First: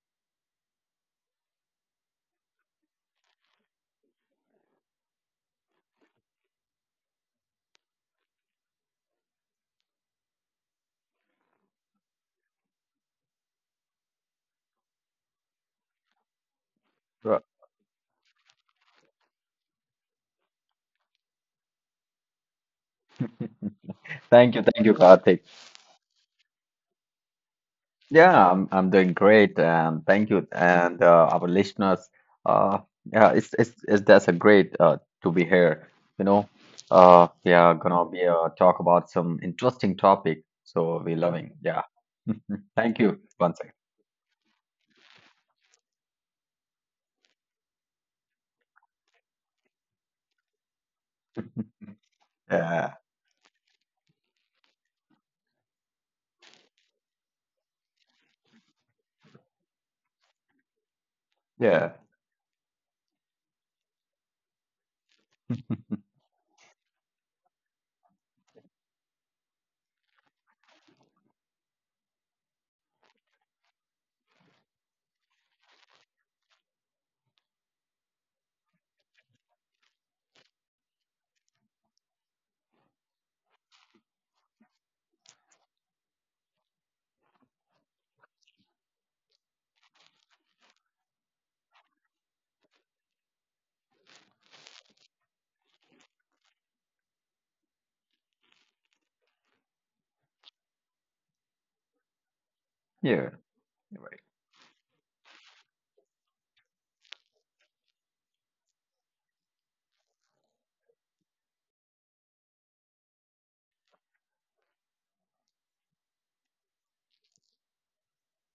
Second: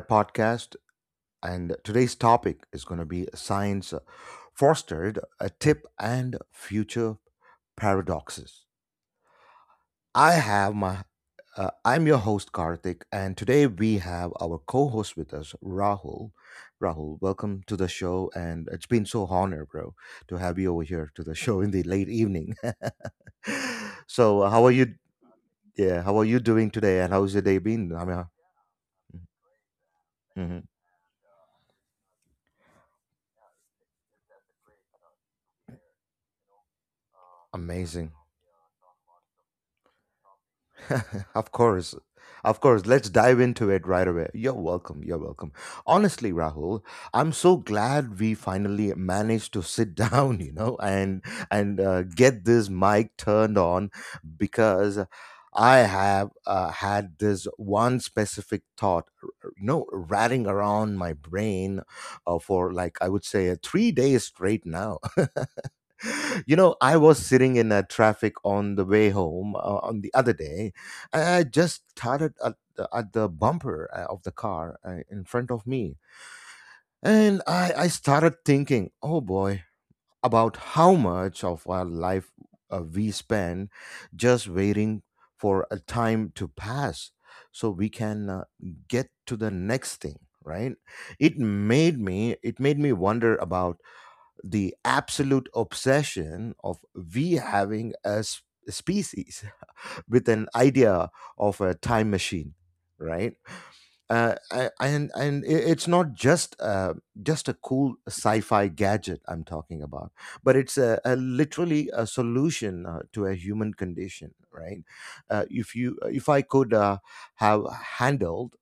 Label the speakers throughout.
Speaker 1: podcast. And today's topic is going to be science fostered, a tip and future paradoxes. I have my, I'm your host Karthik, and today we have our co-host with us, Rahul. Rahul,
Speaker 2: Sure.
Speaker 1: welcome to the show, and it's been so honor, bro, to have you over here to the show in the late evening. So how are
Speaker 2: Thank
Speaker 1: you?
Speaker 2: you, Karthik.
Speaker 1: Yeah, how are you doing today? And how's your day been? I mean.
Speaker 2: Yeah, I'm doing great, and thank you,
Speaker 1: hmm
Speaker 2: and our listeners. Uh, yeah, it's that's a great to be here. You know, we are gonna
Speaker 1: Amazing.
Speaker 2: be talk about some interesting topic. So we loving.
Speaker 1: Of
Speaker 2: Yeah,
Speaker 1: course. Of course.
Speaker 2: thank
Speaker 1: Let's
Speaker 2: you
Speaker 1: dive
Speaker 2: once
Speaker 1: into
Speaker 2: again.
Speaker 1: it right away. You're welcome. You're welcome. Honestly, Rahul, I'm so glad we finally managed to sit down, and get this
Speaker 2: Yeah,
Speaker 1: mic turned on because I have had this one specific thought, you know, ratting around my brain
Speaker 2: yeah,
Speaker 1: for like I would say 3 days straight now. You know, I was sitting in a traffic on the way home on the other day. And I just started at the bumper of the car in front of me. And I started thinking, oh boy, about how much of our life we spend just waiting for a time to pass so we can get to the next thing, right? It made me wonder about the absolute obsession of we having a species with an idea of a time machine, right?
Speaker 2: yeah. You're
Speaker 1: And it's not just a cool sci-fi gadget I'm talking about, but it's a literally a solution to a human condition, right? If I could have handled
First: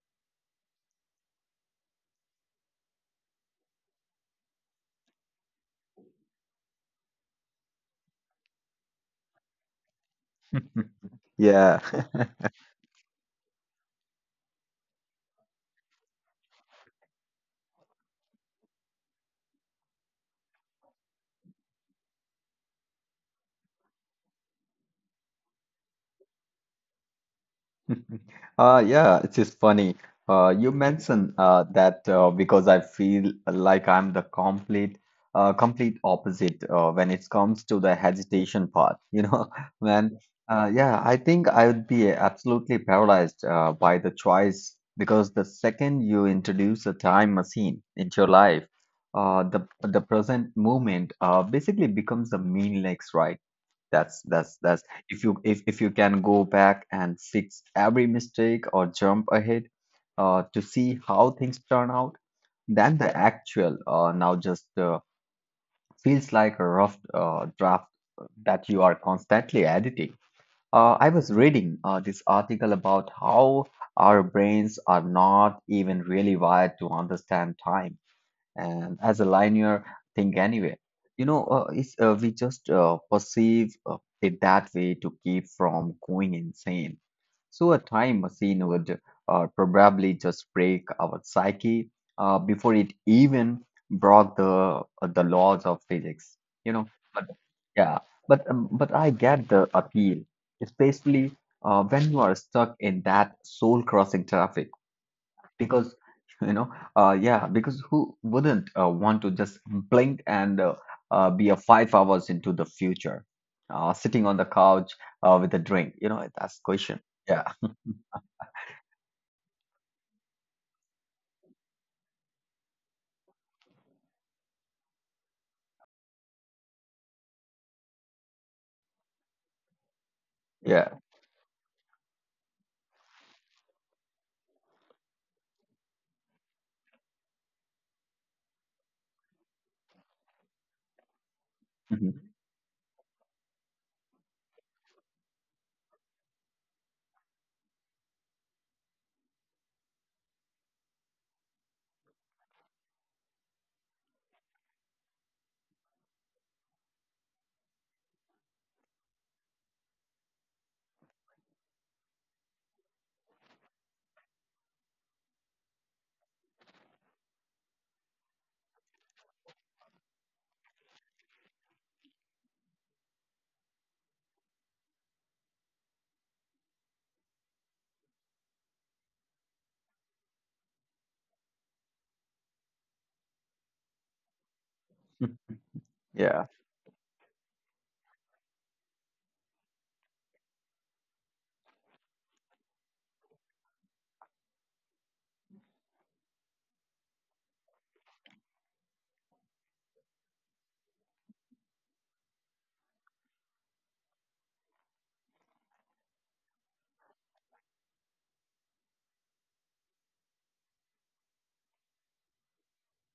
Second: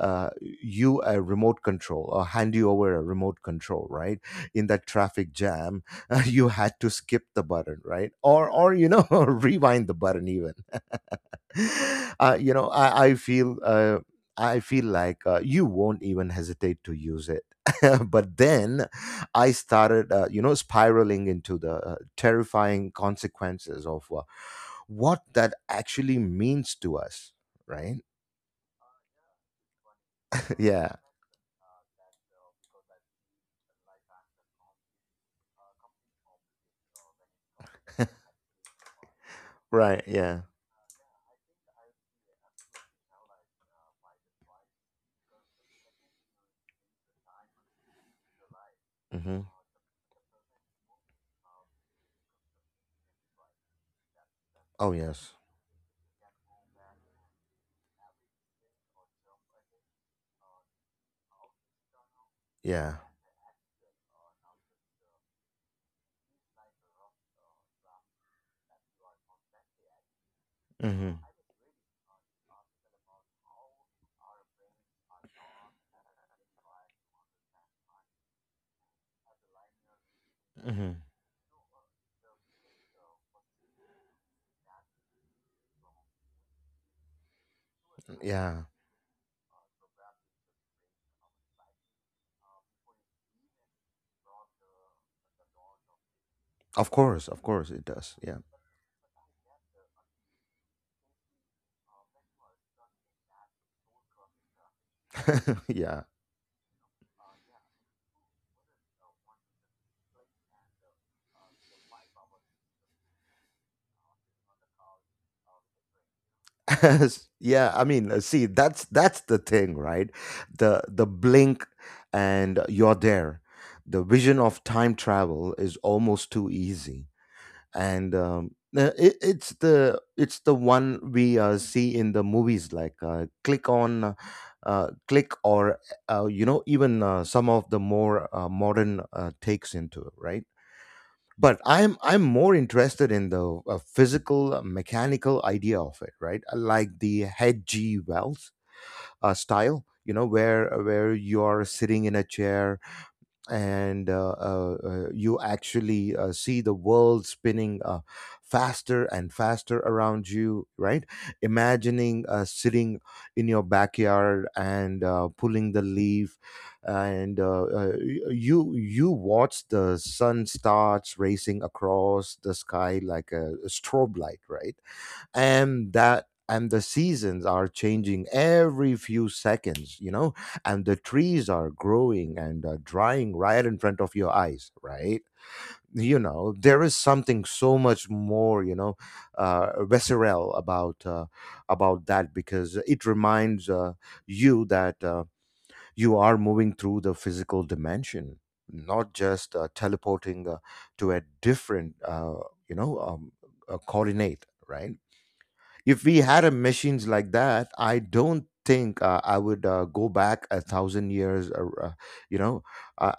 Speaker 1: you a remote control, or hand you over a remote control, right? In that traffic jam, you had to skip the button, right? Or you know, rewind the button even.
Speaker 2: right. Yeah.
Speaker 1: You know, I feel. I feel like you won't even hesitate to use it. But then I started, you know, spiraling into the terrifying consequences of what that actually means to us, right?
Speaker 2: Yeah, it is funny. You
Speaker 1: Yeah,
Speaker 2: mentioned that because I feel like I'm the complete opposite when it comes to the hesitation part. You know,
Speaker 1: right,
Speaker 2: when
Speaker 1: yeah.
Speaker 2: Yeah, I think I would be absolutely paralyzed by the choice because the second you introduce a time machine into your life, uh,
Speaker 1: hmm
Speaker 2: the the present moment basically becomes a meaningless, right? That's
Speaker 1: Oh yes.
Speaker 2: if you can go back and fix every mistake or jump ahead to see how things turn out,
Speaker 1: Yeah.
Speaker 2: then the actual now just feels like a rough draft that you are constantly editing. I
Speaker 1: Mhm.
Speaker 2: was reading this article about how our brains are not even really wired to understand time and as a linear thing anyway.
Speaker 1: Mhm.
Speaker 2: We just perceive it that way to keep from going insane. So a time
Speaker 1: Yeah.
Speaker 2: machine would probably just break our psyche before it even broke the laws of physics, you know. But
Speaker 1: Of course it
Speaker 2: yeah,
Speaker 1: does. Yeah.
Speaker 2: but I get the appeal, especially when you are stuck in that soul crossing traffic, because
Speaker 1: Yeah.
Speaker 2: you know, yeah because who wouldn't want to just blink and be a 5 hours into the future, sitting on the couch with a drink. You know, that's question. Yeah,
Speaker 1: Yeah, I mean, see, that's the thing, right? The blink and you're there. The vision of time travel is almost too easy. And um it's the it's the
Speaker 2: yeah.
Speaker 1: one we see in the movies like click on, click, or you know, even some of the more modern takes into it, right? But I'm
Speaker 2: Mhm.
Speaker 1: more interested in the physical, mechanical idea of it, right? I like the head g wells style, you know, where you're sitting in a chair and you actually see the world spinning faster and faster around you, right? Imagining sitting in your backyard and pulling the leaf, and you you watch the sun starts racing across the sky like a strobe light, right? And that and the seasons are changing every few seconds, you know, and the trees are growing and drying right in front of your eyes, right? You
Speaker 2: Yeah.
Speaker 1: know, there is something so much more, you know, visceral about that, because it reminds you that you are moving through the physical dimension, not just teleporting to a different you know, coordinate, right? If we had a machines like that, I don't think I would go back a thousand years, or you know, uh,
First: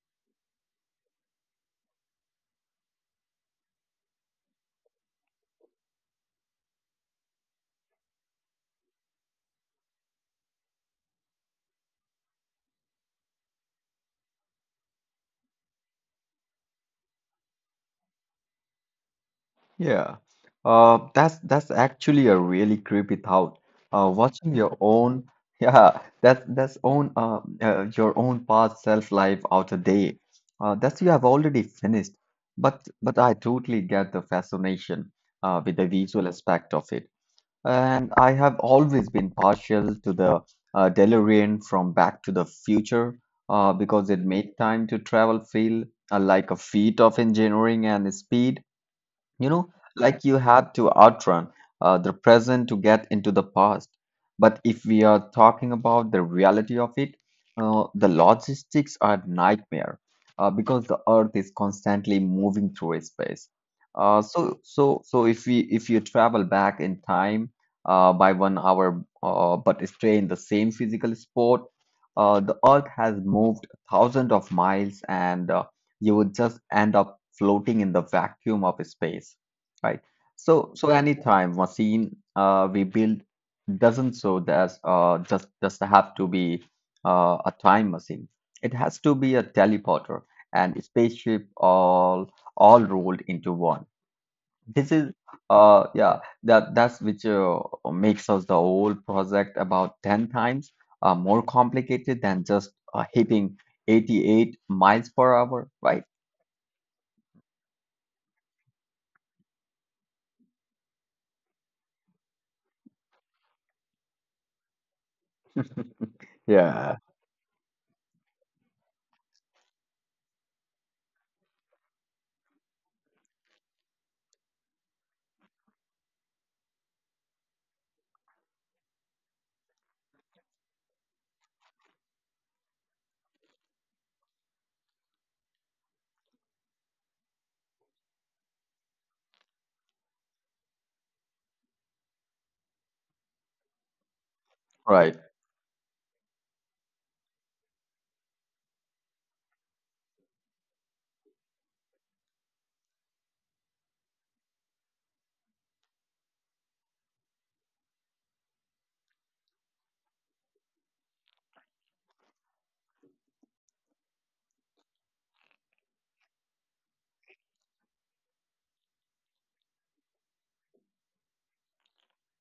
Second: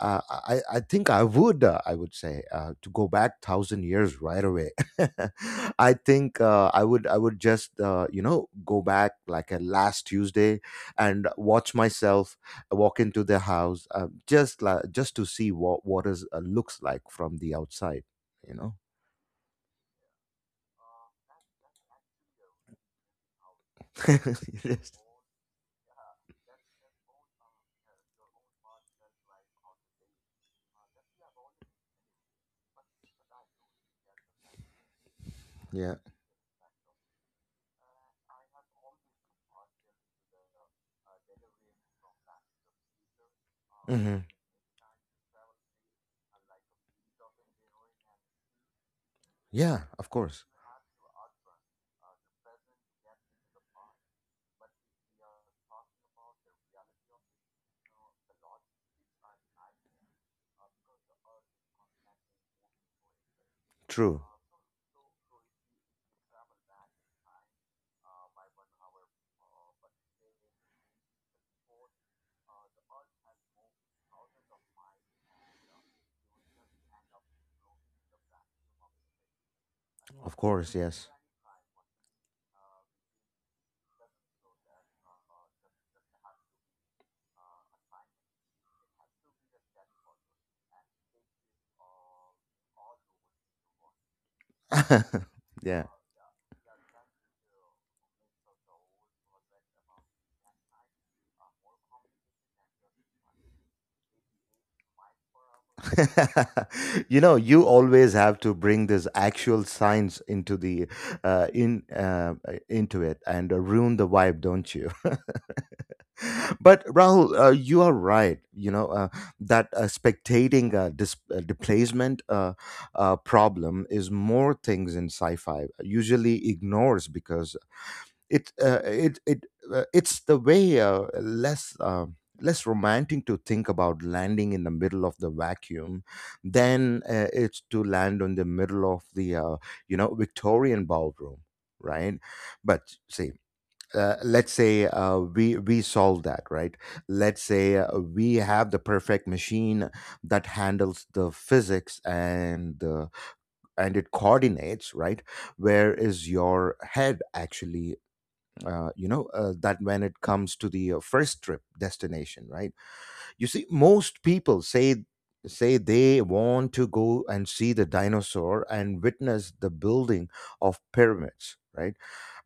Speaker 1: i i i think I would, I would say, to go back thousand years right away. I think I would just, you know, go back like a last Tuesday and watch myself walk into the house, just like just to see what is looks like from the outside, you know.
Speaker 2: Yeah, that's actually a really creepy thought. Watching your
Speaker 1: Yes.
Speaker 2: own, yeah, that's own, your own past self life out a day. That's you have already finished. But I totally get the fascination with the
Speaker 1: Yeah.
Speaker 2: visual aspect of it. And I have always been partial to the DeLorean from Back to the Future because
Speaker 1: hmm
Speaker 2: it made time to travel feel like a feat of engineering and speed. You know,
Speaker 1: yeah, of
Speaker 2: like you
Speaker 1: course.
Speaker 2: had to outrun the present to get into the past. But if we are talking about the reality of it, the logistics are nightmare because the Earth is constantly moving through space.
Speaker 1: True.
Speaker 2: So if we if you travel back in time by 1 hour, but stay in the same physical spot, the Earth has moved thousands of miles, and you would just end up floating in the vacuum of space, right?
Speaker 1: Of
Speaker 2: So,
Speaker 1: course,
Speaker 2: so
Speaker 1: yes.
Speaker 2: anytime machine we build doesn't, so there's just have to be a time machine. It has to be a teleporter and spaceship all rolled into one. This is
Speaker 1: Yeah.
Speaker 2: that's which makes us the whole project about 10 times more complicated than just hitting 88 miles per hour, right?
Speaker 1: You know, you always have to bring this actual science into the, in into it and ruin the vibe, don't you? But
Speaker 2: Yeah,
Speaker 1: Rahul, you are right. You know, that spectating, displacement problem is more things in sci-fi usually ignores, because it it's the way less less romantic to think about landing in the middle of the vacuum than it's to land on the middle of the you know, Victorian ballroom, right? But see. Let's say
Speaker 2: right,
Speaker 1: we solve that, right? Let's say we have the perfect machine that handles the physics and the and it coordinates, right? Where is your head actually, you know, that when it comes to the first trip destination, right? You see, most people say, say they want to go and see the dinosaur and witness the building of pyramids, right?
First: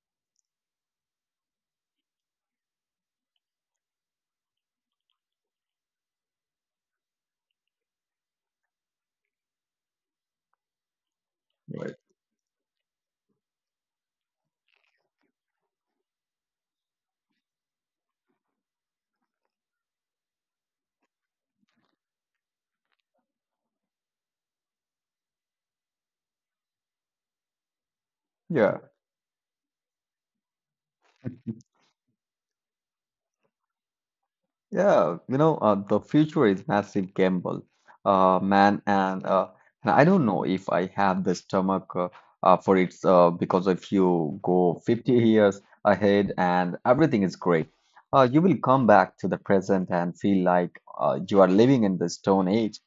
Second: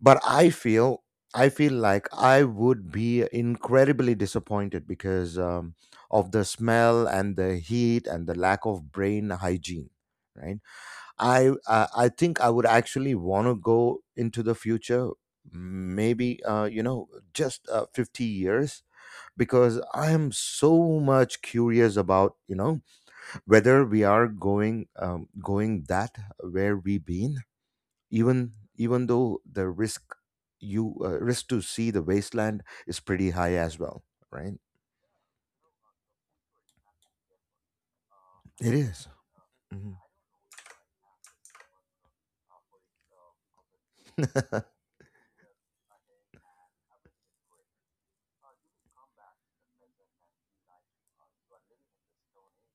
Speaker 1: But I feel like I would be incredibly disappointed because of the smell and the heat and the lack of brain hygiene, right? I,
Speaker 2: right.
Speaker 1: I think I would actually want to go into the future, maybe you know, just 50 years, because I am so much curious about, you know, whether we are going, going that where we been, even
Speaker 2: Yeah,
Speaker 1: even though the risk, you risk to see the wasteland is pretty high as well, right?
Speaker 2: yeah, you know, the future is massive gamble, man,
Speaker 1: It is.
Speaker 2: and I
Speaker 1: Mhm.
Speaker 2: don't know if I have the stomach for it because if you go 50 years ahead and everything is great, you will come back to the present and feel like you are living in the Stone Age.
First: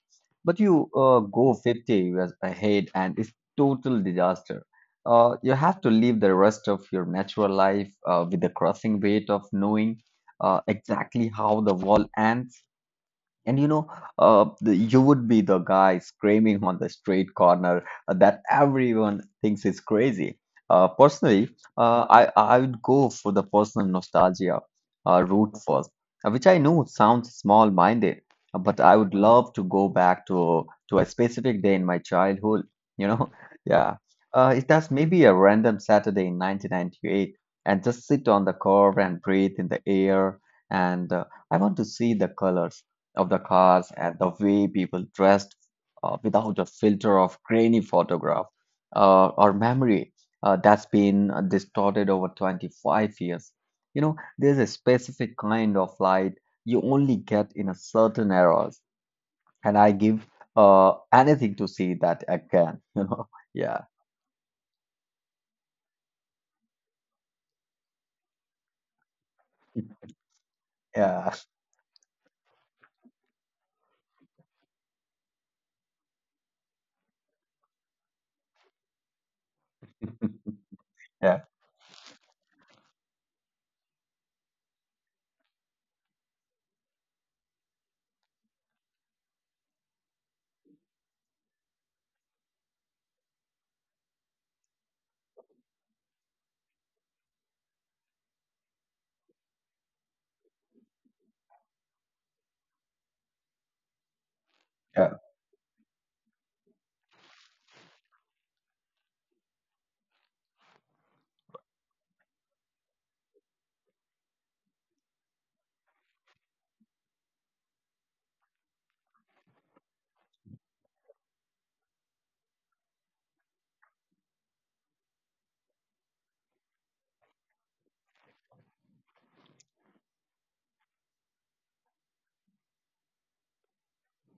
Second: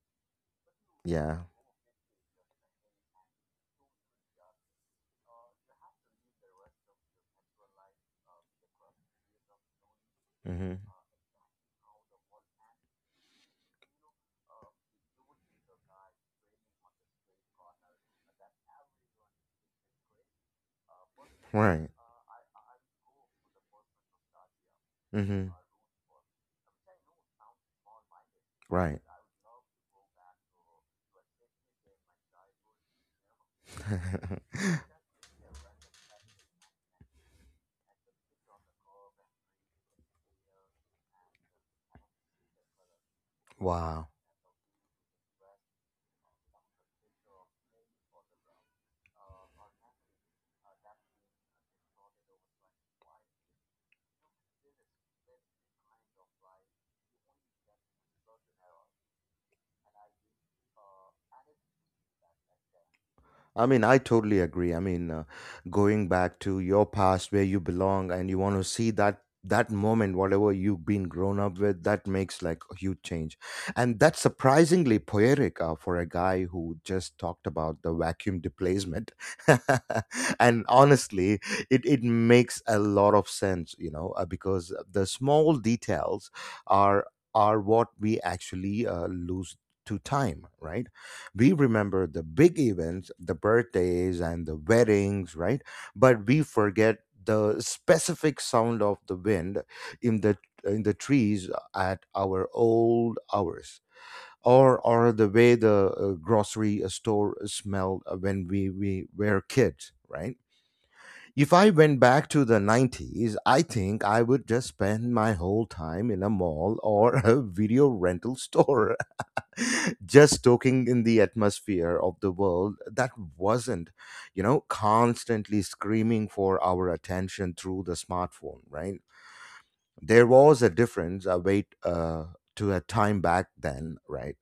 Speaker 2: But you
Speaker 1: Yeah.
Speaker 2: go 50 years ahead and it's total disaster. You have to live the rest of your natural life with the crushing weight of knowing
Speaker 1: hmm
Speaker 2: exactly how the wall ends. And you know, you would be the guy screaming on the street corner that everyone thinks is crazy. Personally,
Speaker 1: Right.
Speaker 2: I would go for the personal nostalgia
Speaker 1: hmm
Speaker 2: route first, which I know sounds small-minded, but I
Speaker 1: Right.
Speaker 2: would love to go back to a specific day in my childhood. You know, yeah, it has maybe a random Saturday in 1998, and just sit on the curb and breathe in the air, and I want to see the colors of the cars
Speaker 1: Wow.
Speaker 2: and the way people dressed without a filter of grainy photograph or memory that's been distorted over 25 years. You know, there's a specific kind of light you only get in a certain eras, and I give anything to see that again. You know,
Speaker 1: I
Speaker 2: yeah,
Speaker 1: mean, I totally agree. I mean, going back to your past where you belong, and you want to see that that moment whatever you've been
Speaker 2: yeah,
Speaker 1: grown up with, that makes like a huge change. And that's surprisingly poetic for a guy who just talked about the vacuum displacement. And honestly,
Speaker 2: yeah,
Speaker 1: it makes a lot of sense, you know, because the small details are are what we actually lose to time, right? We remember the big events, the birthdays and the weddings, right? But we forget the specific sound of the wind in the in the trees at our old hours, or
Speaker 2: yeah,
Speaker 1: the way the grocery store smelled when we were kids, right? If I went back to the 90s, I think I would just spend my whole time in a mall or a video rental store, just soaking in the atmosphere of the world that wasn't, you know, constantly screaming for our attention through the smartphone, right? There was a difference, a weight, to a time back then, right?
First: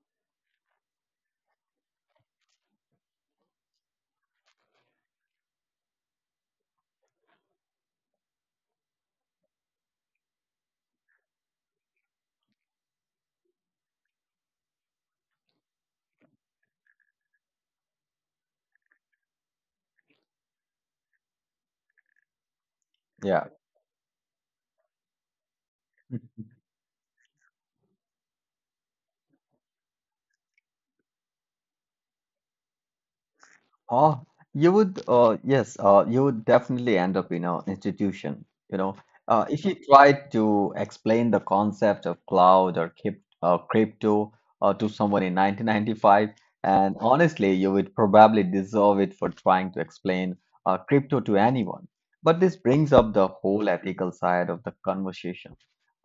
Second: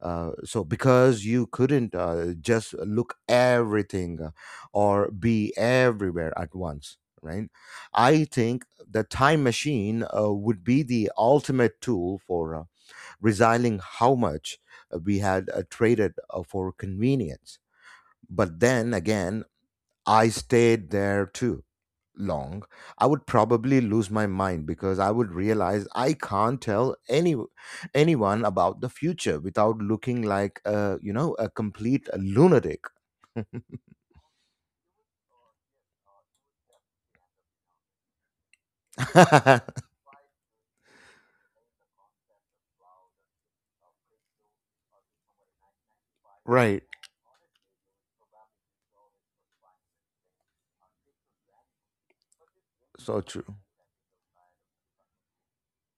Speaker 1: Because you couldn't just look everything or be everywhere at once, right? I think the time machine would be the ultimate tool for realizing how much we had traded for convenience. But then again, I stayed there too long. I would
Speaker 2: yeah.
Speaker 1: probably lose my mind, because I would realize I can't tell any anyone about the future without looking like, a you know, a complete lunatic.
Speaker 2: Uh, you would, yes, you would definitely end up in an institution. You know, if you tried to explain the concept of cloud or crypto to someone in 1995,
Speaker 1: Right.
Speaker 2: and honestly, you would probably deserve it for trying to explain crypto to anyone. But this brings up the
Speaker 1: So true.
Speaker 2: whole ethical side of the conversation,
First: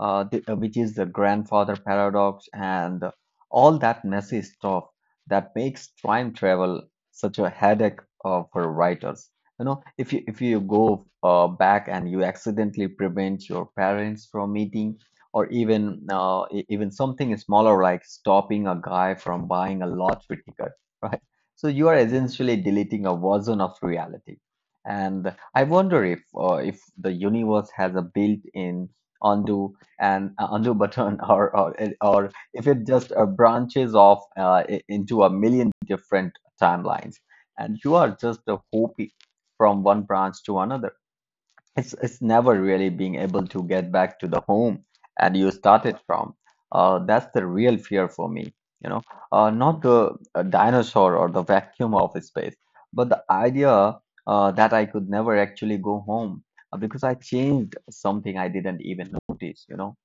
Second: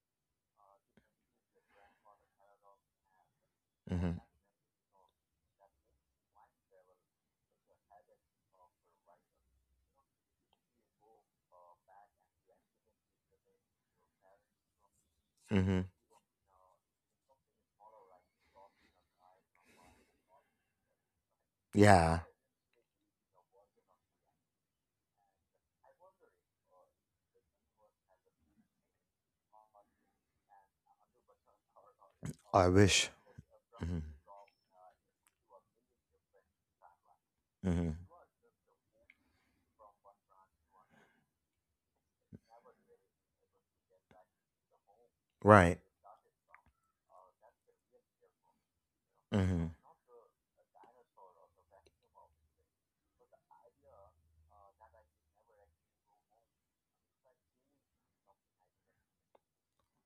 Speaker 2: which is the grandfather paradox and all that
Speaker 1: hmm
Speaker 2: messy stuff that makes time travel such a headache for writers. You know, if you go back and you accidentally prevent your parents from meeting, or
Speaker 1: hmm
Speaker 2: even even something smaller like stopping a guy from buying a lottery ticket, right? So you are
Speaker 1: Yeah.
Speaker 2: essentially deleting a version of reality. And I wonder if the universe has a built-in undo button, or
Speaker 1: I
Speaker 2: if it
Speaker 1: wish.
Speaker 2: just
Speaker 1: hmm
Speaker 2: branches off into a million different timelines, and
Speaker 1: hmm
Speaker 2: you are just a hopping from one branch to another. It's never really being able to get back to the home and you
Speaker 1: Right.
Speaker 2: started from. That's the real fear for me, you know,
Speaker 1: hmm
Speaker 2: not the dinosaur or the vacuum of space, but the idea that I could never actually go home because I changed something I didn't even notice, you know.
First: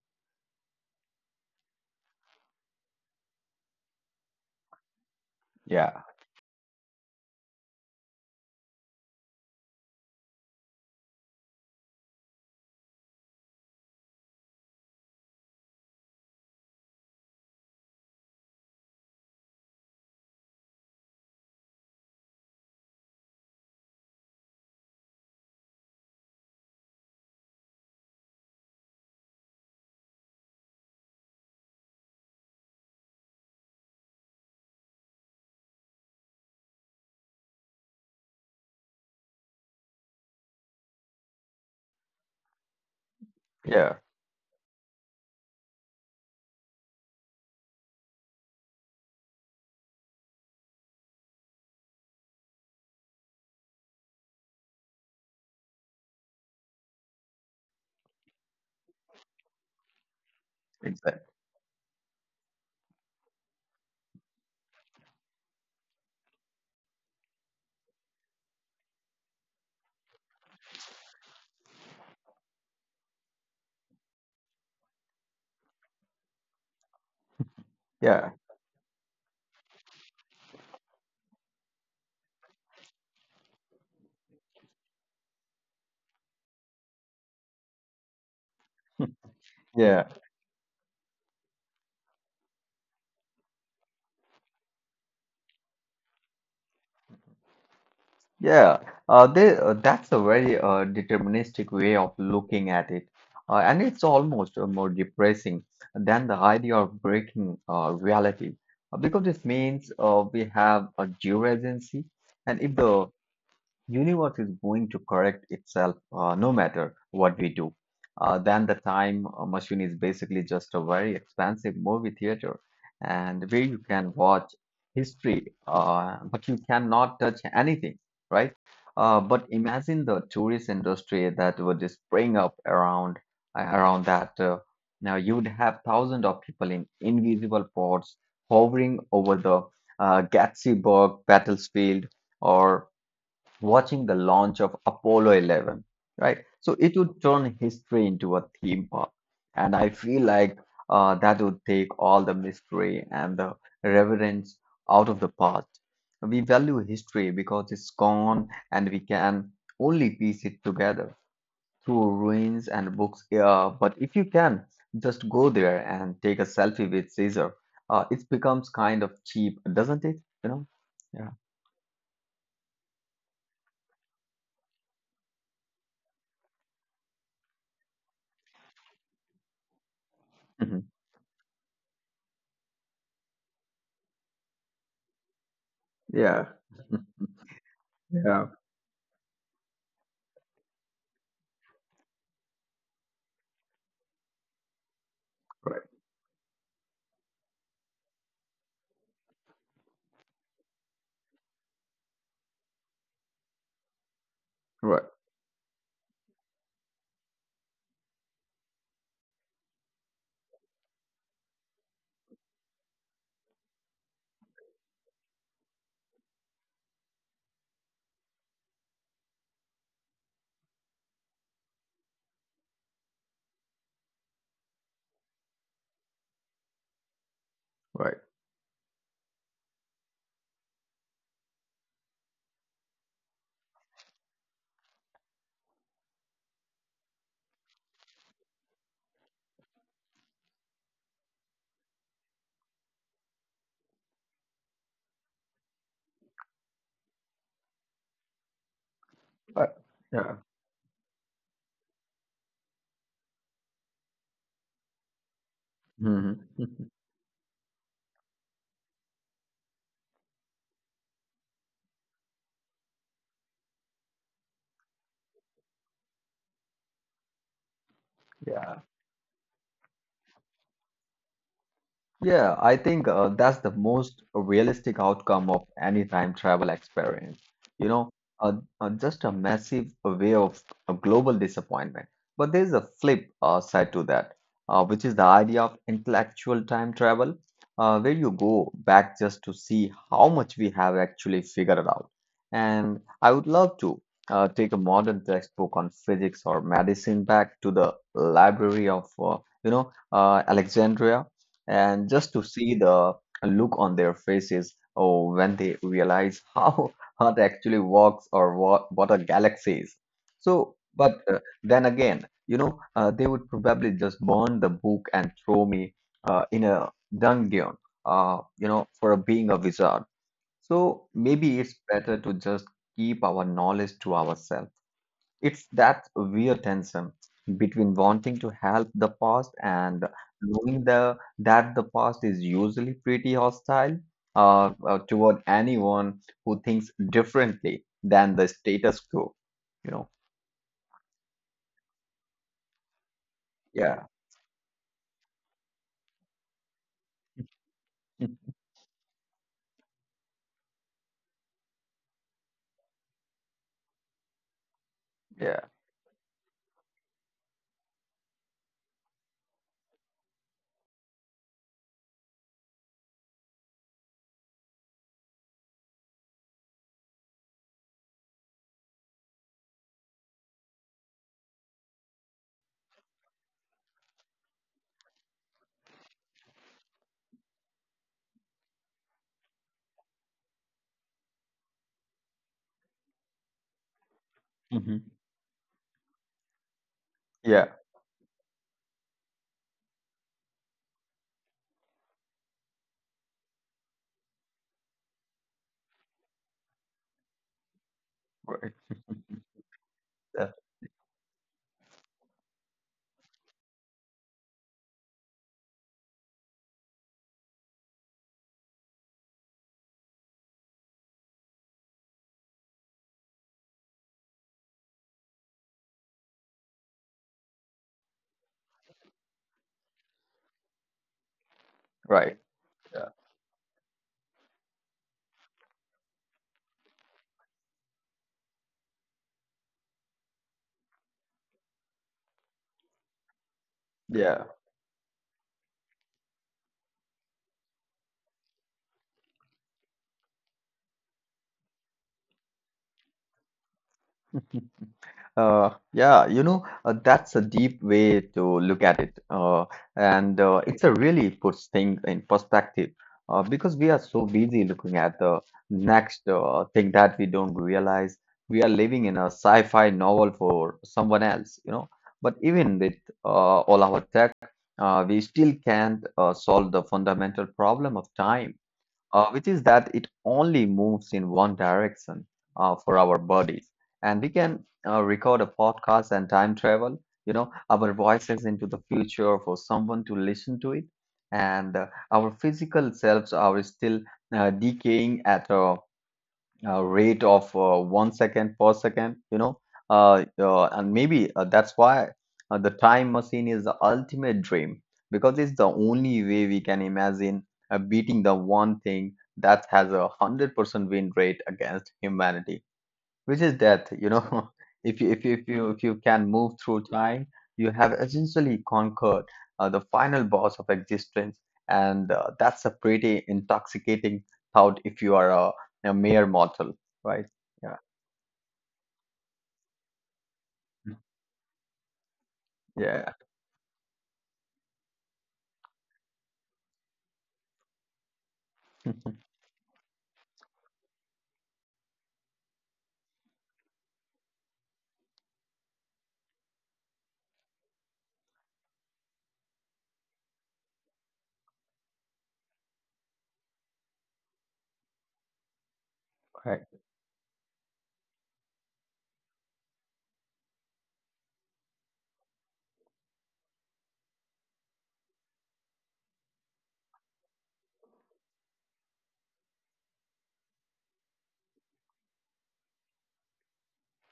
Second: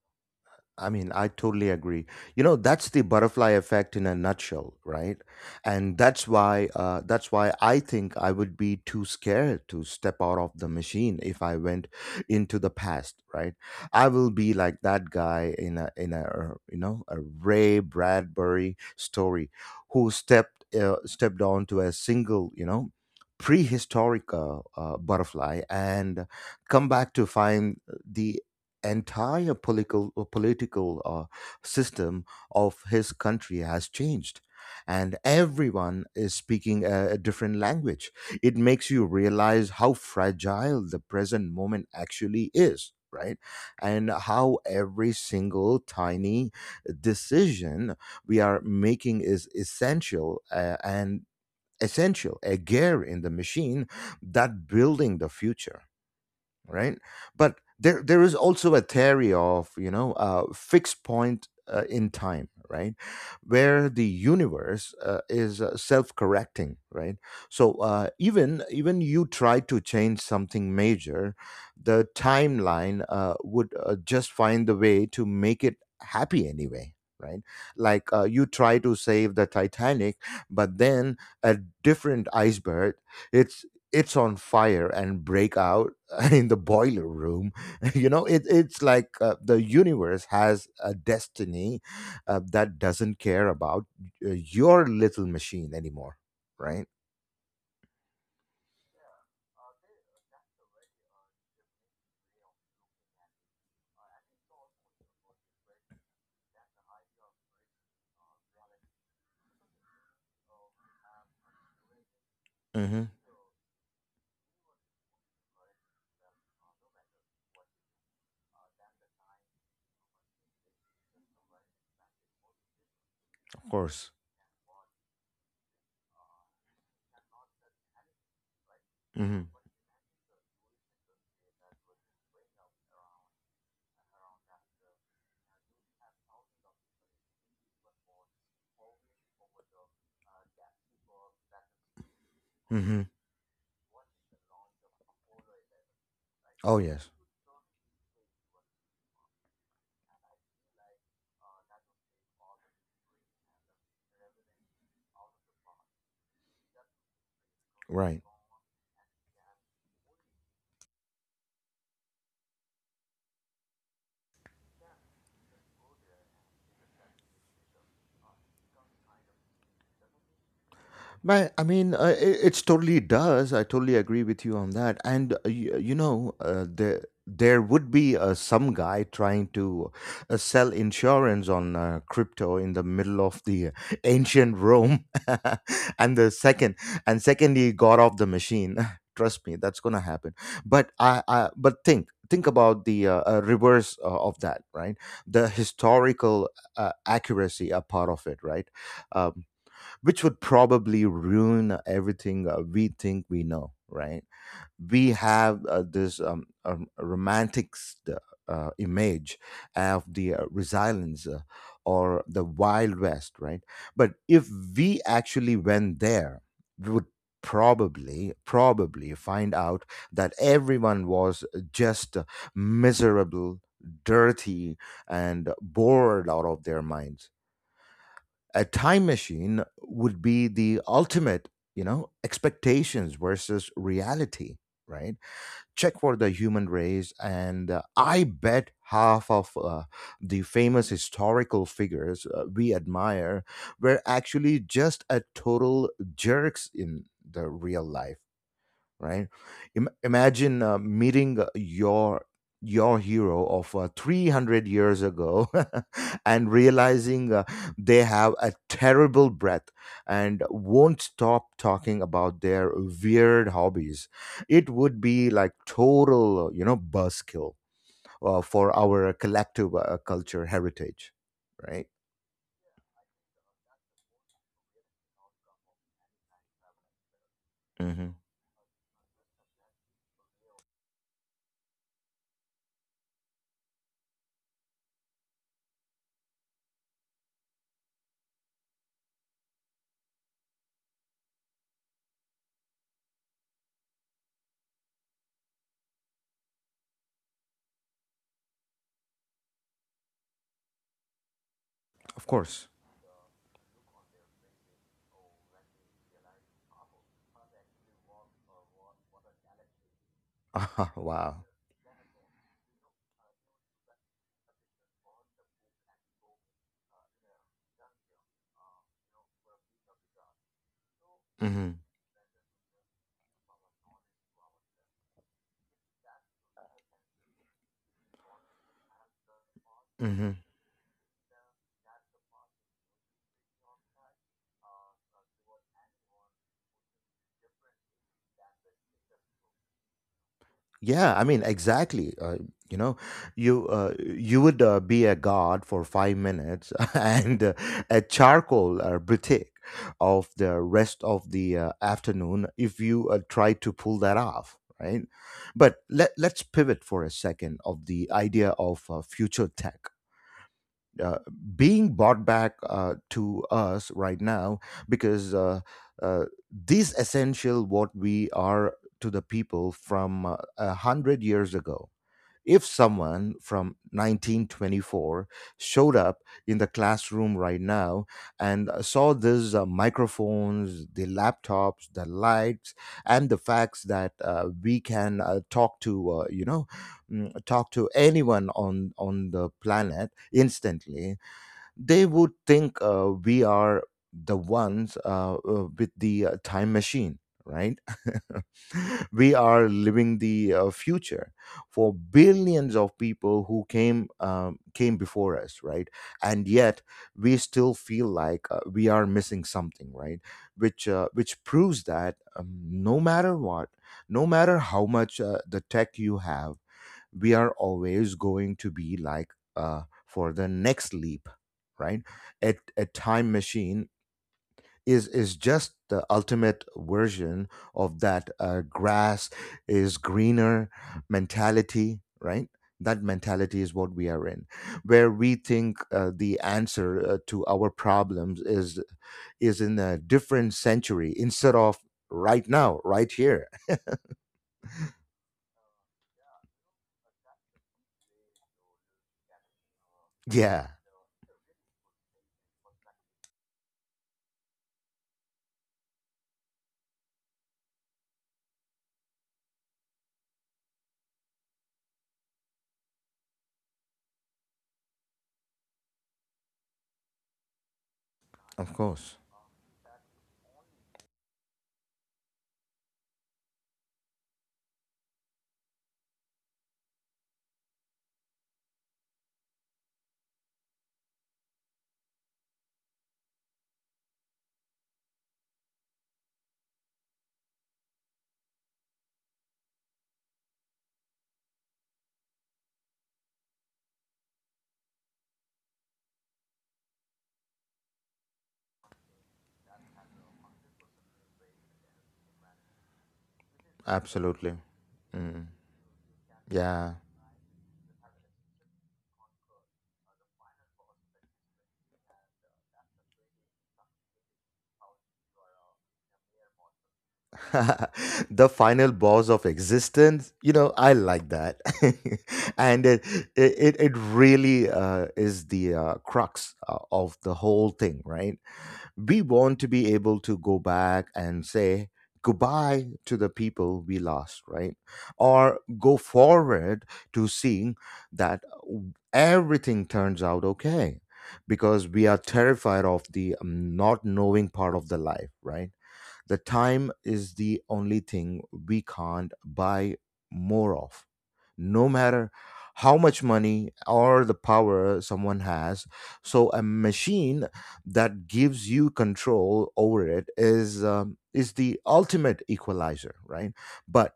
Speaker 1: I mean, I totally agree. You know, that's the butterfly effect in a nutshell, right? And
Speaker 2: Yeah,
Speaker 1: that's why I think I would be too scared to step out of the machine if I went into the past, right? I will be like that guy in a you know, a Ray Bradbury story, who stepped, stepped onto a single, you know, prehistoric butterfly, and come back to find the entire political, system of his country has changed, and everyone is speaking a different language. It makes you realize how fragile the present moment actually is, right?
Speaker 2: yeah,
Speaker 1: And how every single tiny decision we are making is essential, and essential a gear in the machine that building the future, right? But there is also a theory of, you know, fixed
Speaker 2: exactly.
Speaker 1: point in time, right, where the universe is self correcting, right? So even even you try to change something major, the timeline would just find the way to make it happy anyway. Right, like, you
Speaker 2: Yeah,
Speaker 1: try to save the Titanic, but then a different iceberg, it's it's on fire and break out in the boiler room. You know, it's like the universe
Speaker 2: yeah.
Speaker 1: has a destiny that doesn't care about your little machine anymore, right?
Speaker 2: Yeah, that's a very deterministic way of looking at it. And it's almost more depressing than the idea of breaking reality. Because this means we have a due agency. And if
Speaker 1: Mm-hmm.
Speaker 2: the universe is going to correct itself no matter what we do. Then the time machine is basically just a very expensive movie theater
Speaker 1: Of
Speaker 2: and where you
Speaker 1: course.
Speaker 2: can watch history, but you cannot touch anything, right?
Speaker 1: Mm-hmm.
Speaker 2: But imagine the tourist industry that would just spring up around around that. Now you'd have thousands of people in invisible pods hovering over the Gatlinburg battlefield or
Speaker 1: Mm-hmm.
Speaker 2: watching the launch of Apollo 11, right?
Speaker 1: Oh
Speaker 2: So it
Speaker 1: yes.
Speaker 2: would turn history into a theme park. And I feel like that would take all the mystery and the reverence out of the past. We value history because it's
Speaker 1: Right.
Speaker 2: gone and we can only piece it together through ruins and books. Yeah, but if you can, just go there and take a selfie with Caesar. It becomes kind of cheap, doesn't it? You know? Yeah.
Speaker 1: Man, I mean, it's totally does. I totally agree with you on that. And you, there would be some guy trying to sell
Speaker 2: Mhm.
Speaker 1: insurance on crypto in the middle of the ancient Rome, and the
Speaker 2: Yeah,
Speaker 1: second and second he got off the
Speaker 2: yeah,
Speaker 1: machine. Trust me, that's gonna happen. But I but think about the reverse of that, right? The
Speaker 2: right,
Speaker 1: historical accuracy a part of it, right? Um, which would probably ruin everything we think we know, right?
Speaker 2: right.
Speaker 1: We have this image of the resilience or the Wild West, right? But if we actually went there, we would probably find out that everyone was just miserable, dirty, and bored out of their minds.
Speaker 2: Right.
Speaker 1: A time machine would be the ultimate, you know, expectations versus reality, right? Check for the human race, and I bet half of the famous historical figures we admire were actually just a total jerks in the real life, right?
Speaker 2: Uh, yeah.
Speaker 1: Imagine meeting your hero of 300 years ago,
Speaker 2: Mhm.
Speaker 1: and realizing they have a terrible breath and won't stop talking about their weird hobbies. It would be like total, you know, buzzkill for
Speaker 2: Yeah.
Speaker 1: our collective culture heritage, right?
Speaker 2: Yeah, I think that's the most realistic outcome of any time travel experience. You know,
Speaker 1: Hmm.
Speaker 2: uh, just a massive wave of global disappointment. But there's a flip side to that, which is the idea of intellectual time travel, where you go back just to see how much we have actually figured out. And I would love to take a modern textbook on physics or medicine back to the library of, Alexandria, and
Speaker 1: Of
Speaker 2: just to
Speaker 1: course.
Speaker 2: see the look on their faces oh when they realize how earth actually works or what a galaxy is. So but
Speaker 1: Wow.
Speaker 2: then again, you know, they would probably just burn the book and throw me in a dungeon, you know, for being a wizard. So maybe it's
Speaker 1: Hmm.
Speaker 2: better to just keep our knowledge to ourselves. It's that weird tension between wanting to help the past and
Speaker 1: Hmm.
Speaker 2: knowing that the past is usually pretty hostile toward anyone who thinks differently than the status quo. You know?
Speaker 1: Yeah, I mean, exactly. You know, you
Speaker 2: Yeah.
Speaker 1: you would be a god for 5 minutes, and a charcoal critique of the rest of the afternoon if you try to pull that off, right?
Speaker 2: Yeah.
Speaker 1: But let's pivot for a second of the idea of future tech uh, being brought back to us right now, because uh, this essential what we are to the people from a hundred years ago. If someone from 1924 showed up in the classroom right now and saw these microphones, the laptops, the lights, and the facts that we
Speaker 2: Hmm.
Speaker 1: can talk to,
Speaker 2: Yeah.
Speaker 1: talk to anyone on the planet instantly, they would think we are the ones with the time machine, right?
Speaker 2: Right.
Speaker 1: We are living the
Speaker 2: Yeah.
Speaker 1: future for billions of people who came came before us, right? And yet we still feel like we are missing something, right? Which proves that no matter what, no matter how much the tech you have, we are always going to be like for the next leap, right?
Speaker 2: Right.
Speaker 1: A
Speaker 2: Yeah.
Speaker 1: time machine is just the ultimate version of that grass is greener mentality, right? That mentality is what we are in,
Speaker 2: Yeah.
Speaker 1: where we think the answer to our problems is in a different century instead of right now, right here.
Speaker 2: Yeah, you know, that's a deep way to look at it. And
Speaker 1: Yeah.
Speaker 2: it's a really puts things in perspective because we are so busy looking at the next thing that we don't realize we are living in a sci-fi novel for someone else, you know. But even with all our tech, we still can't solve the fundamental problem of time
Speaker 1: Of course.
Speaker 2: which is that it only moves in one direction for our bodies. And we can record a podcast and time travel, you know, our voices into the future for someone to listen to it. And our physical selves are still decaying at a rate of 1 second per second. And maybe that's why the time machine is the ultimate dream because it's the only way we can imagine beating the one thing that has a 100% win rate against humanity, which is death.
Speaker 1: Absolutely.
Speaker 2: if you if you
Speaker 1: Mm.
Speaker 2: if you if you can move through
Speaker 1: Yeah.
Speaker 2: time, you have essentially conquered the final boss of existence, and that's a pretty intoxicating thought if you are a mere mortal, right? Yeah,
Speaker 1: The final boss of existence, you know, I like that. And it
Speaker 2: yeah.
Speaker 1: it, it really is the crux of the whole thing, right? We want to be able to go back and say goodbye to the people we lost, right? Or go forward to seeing that everything turns out okay, because we are terrified of the not knowing part of the life, right? The
Speaker 2: Right.
Speaker 1: time is the only thing we can't buy more of. No matter how much money or the power someone has. So a machine that gives you control over it is the ultimate equalizer, right? But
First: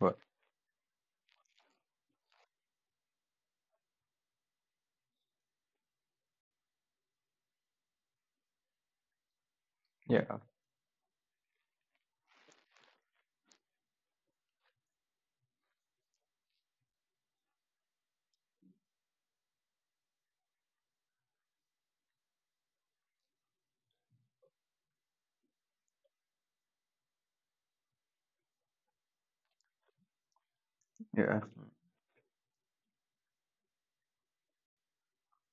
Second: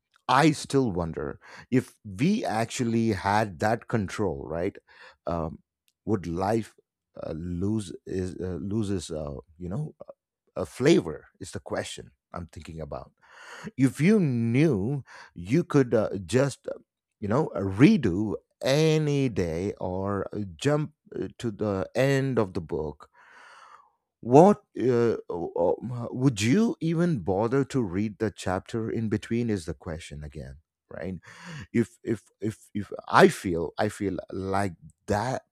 Speaker 2: Well,
Speaker 1: I still wonder if we actually had that control, right? Um, would life loses,
Speaker 2: yeah,
Speaker 1: flavor is the question I'm thinking about. If you knew you could redo any day or jump to the end of the book, what o- o- m- would you even bother to read the chapter in between is the question again, right?
Speaker 2: yeah.
Speaker 1: If I feel I feel like that,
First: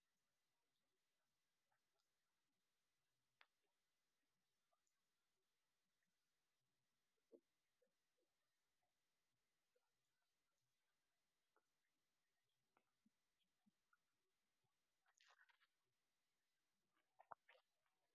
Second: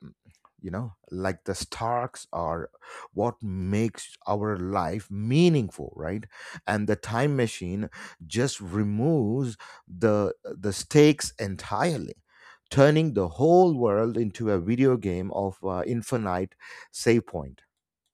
Speaker 1: you know, like the starks are what makes our life meaningful, right? And the time machine just removes the stakes entirely, turning the whole world into a video game of infinite save point.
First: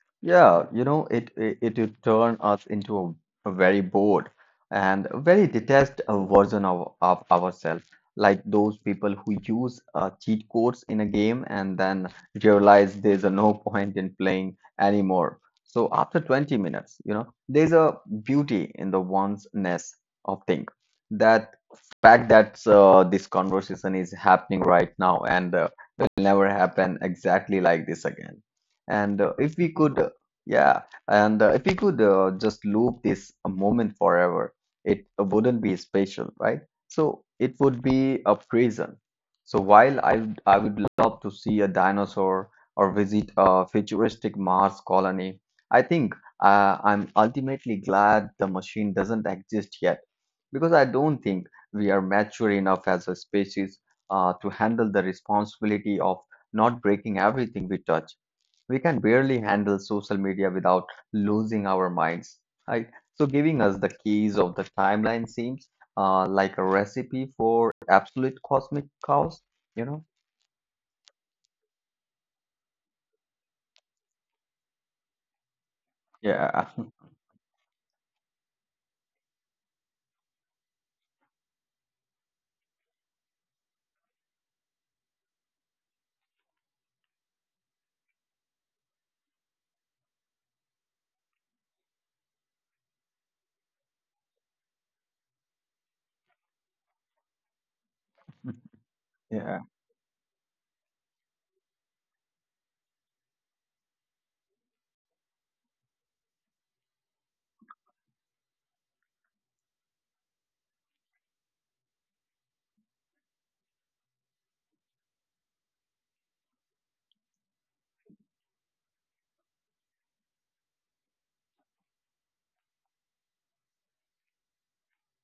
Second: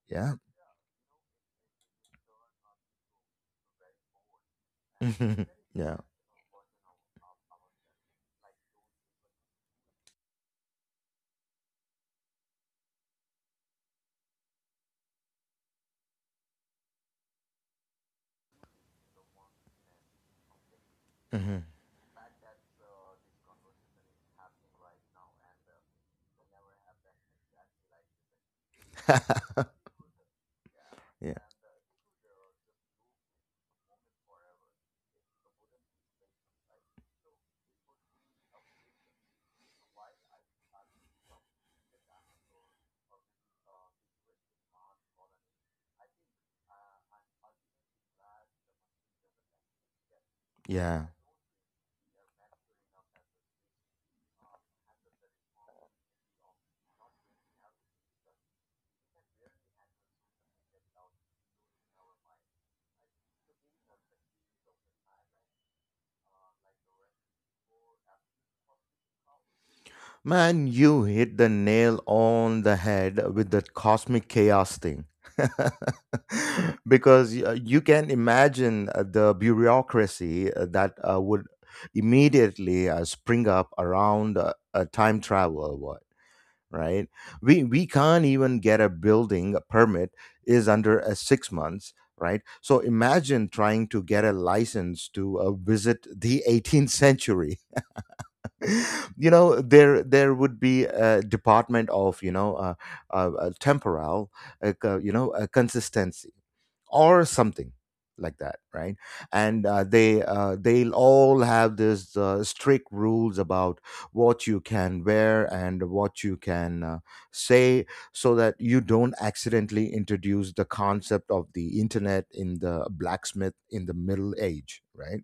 Speaker 1: Yeah.
Speaker 2: Yeah, it would turn us into a very bored and a
Speaker 1: Mhm.
Speaker 2: very
Speaker 1: Yeah.
Speaker 2: detest version of ourselves, like those people who use cheat codes in a game and then realize there's a no point in playing anymore. So after 20 minutes, there's a beauty in the oneness of thing that
Speaker 1: Hmm.
Speaker 2: fact that this conversation is happening right now and will never happen exactly like this again. And if we could, Yeah,
Speaker 1: Yeah.
Speaker 2: and if we could just loop this a moment forever, it wouldn't be special, right? So it would be a prison. So while I would love to see a dinosaur or visit a futuristic Mars colony. I think I'm ultimately glad the machine doesn't exist yet because I
Speaker 1: Yeah.
Speaker 2: don't think we are mature enough as a species to handle the responsibility of not breaking everything we touch. We can barely handle social media without losing our minds. Right? So giving us the keys of the timeline seems like a recipe for absolute cosmic chaos, you know?
Speaker 1: Man, you hit the nail on the head with that cosmic chaos thing.
Speaker 2: Yeah,
Speaker 1: Because you can imagine the bureaucracy that would immediately spring up around time travel, what, right? We can't even get a building a permit is under 6 months, right? So imagine trying to get a license to visit the 18th century. You know,
Speaker 2: yeah,
Speaker 1: there would be a department of, you know, temporal, like, consistency or something like that, right? And they'll all have this strict rules about what you can wear and what you can say, so that you don't accidentally introduce the concept of the internet in the blacksmith in the middle age, right?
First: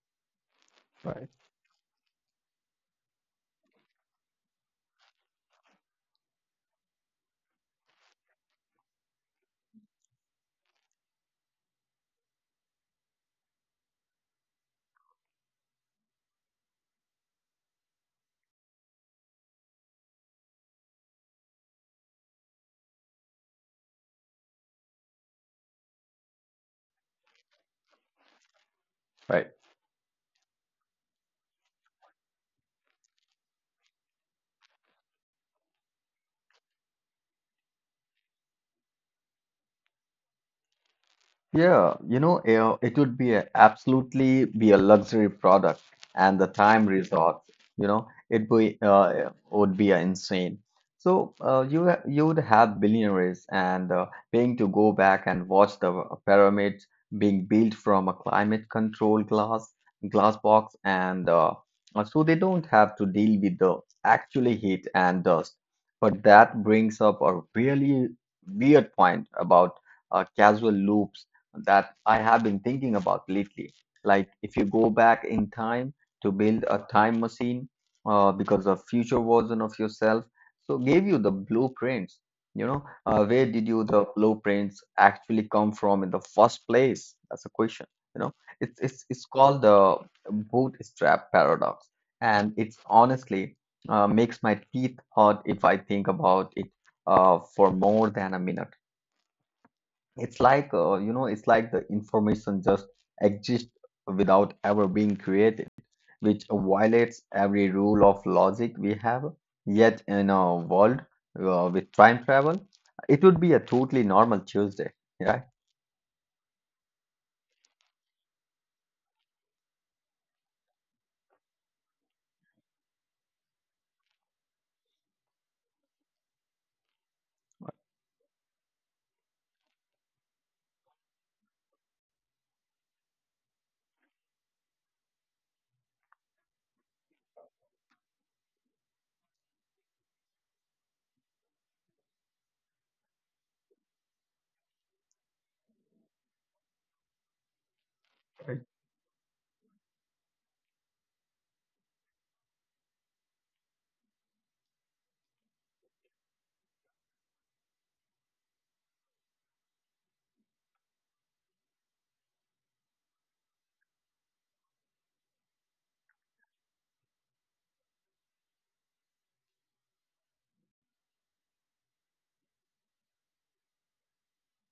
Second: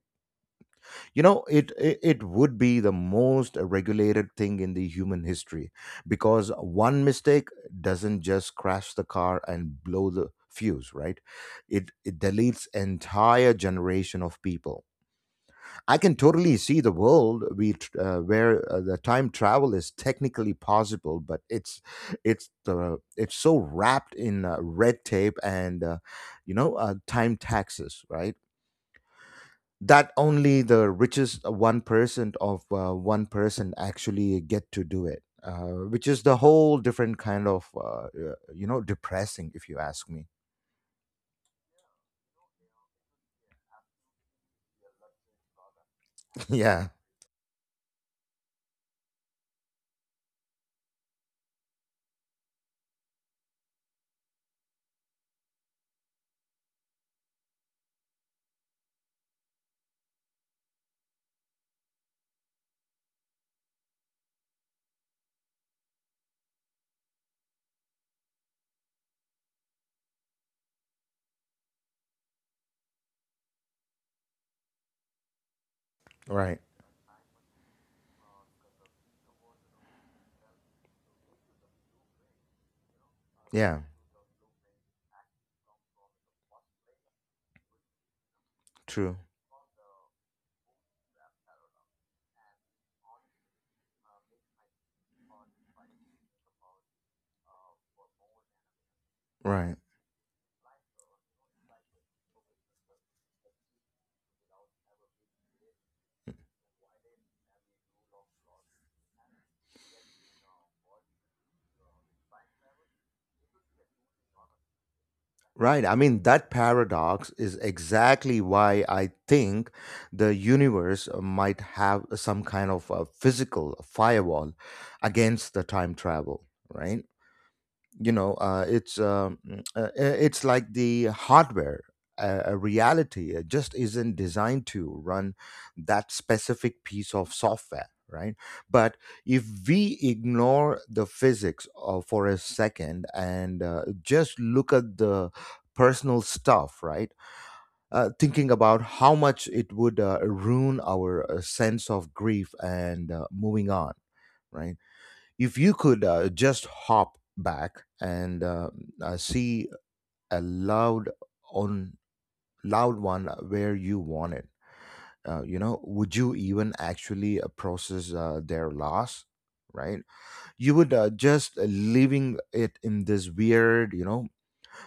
Speaker 1: You
Speaker 2: right,
Speaker 1: know, it would be the most regulated thing in the human history, because one mistake doesn't just crash the car and blow the fuse, right? It deletes entire generation of people. I can totally see the world where the time travel is technically possible, but it's the it's so wrapped in red tape and time taxes, right?
Speaker 2: right.
Speaker 1: That only the richest 1% of one person actually get to do it, which is the whole different kind of depressing, if you ask me.
Speaker 2: Yeah, eh, it would absolutely be a luxury product, and the time
Speaker 1: Yeah,
Speaker 2: resort, it be would be insane. So you would have billionaires and paying to go back and watch the pyramids being built from a climate control glass box, and so they don't have to deal with the actually heat and dust. But that brings up a really weird point about causal loops that I have been thinking about lately. Like, if you go back in time to build
Speaker 1: right.
Speaker 2: a time machine, because a future version of yourself so gave you the blueprints. Where did you
Speaker 1: Yeah,
Speaker 2: the blueprints actually come from in the first place? That's a question. You know, it's it's
Speaker 1: true.
Speaker 2: it's called the bootstrap paradox, and it's honestly makes my teeth hurt if I think about it for more than a minute.
Speaker 1: Right.
Speaker 2: It's like the information just exists without ever being created, which violates every rule of logic we have. Yet in a world with time travel, it would be a totally normal Tuesday, right?
Speaker 1: Right. I mean, that paradox is exactly why I think the universe might have some kind of a physical firewall against the time travel, right? you know uh, it's um, mm, uh, it's like the hardware a reality, it just isn't designed to run that specific piece of software, right? But if we ignore the physics for a second and just look at the personal stuff, right? Thinking about how much it would ruin our sense of grief and moving on, right? If you could just hop back and see a loud on loud one where you want it, would you even actually process their loss, right? You would just leaving it in this weird, you know,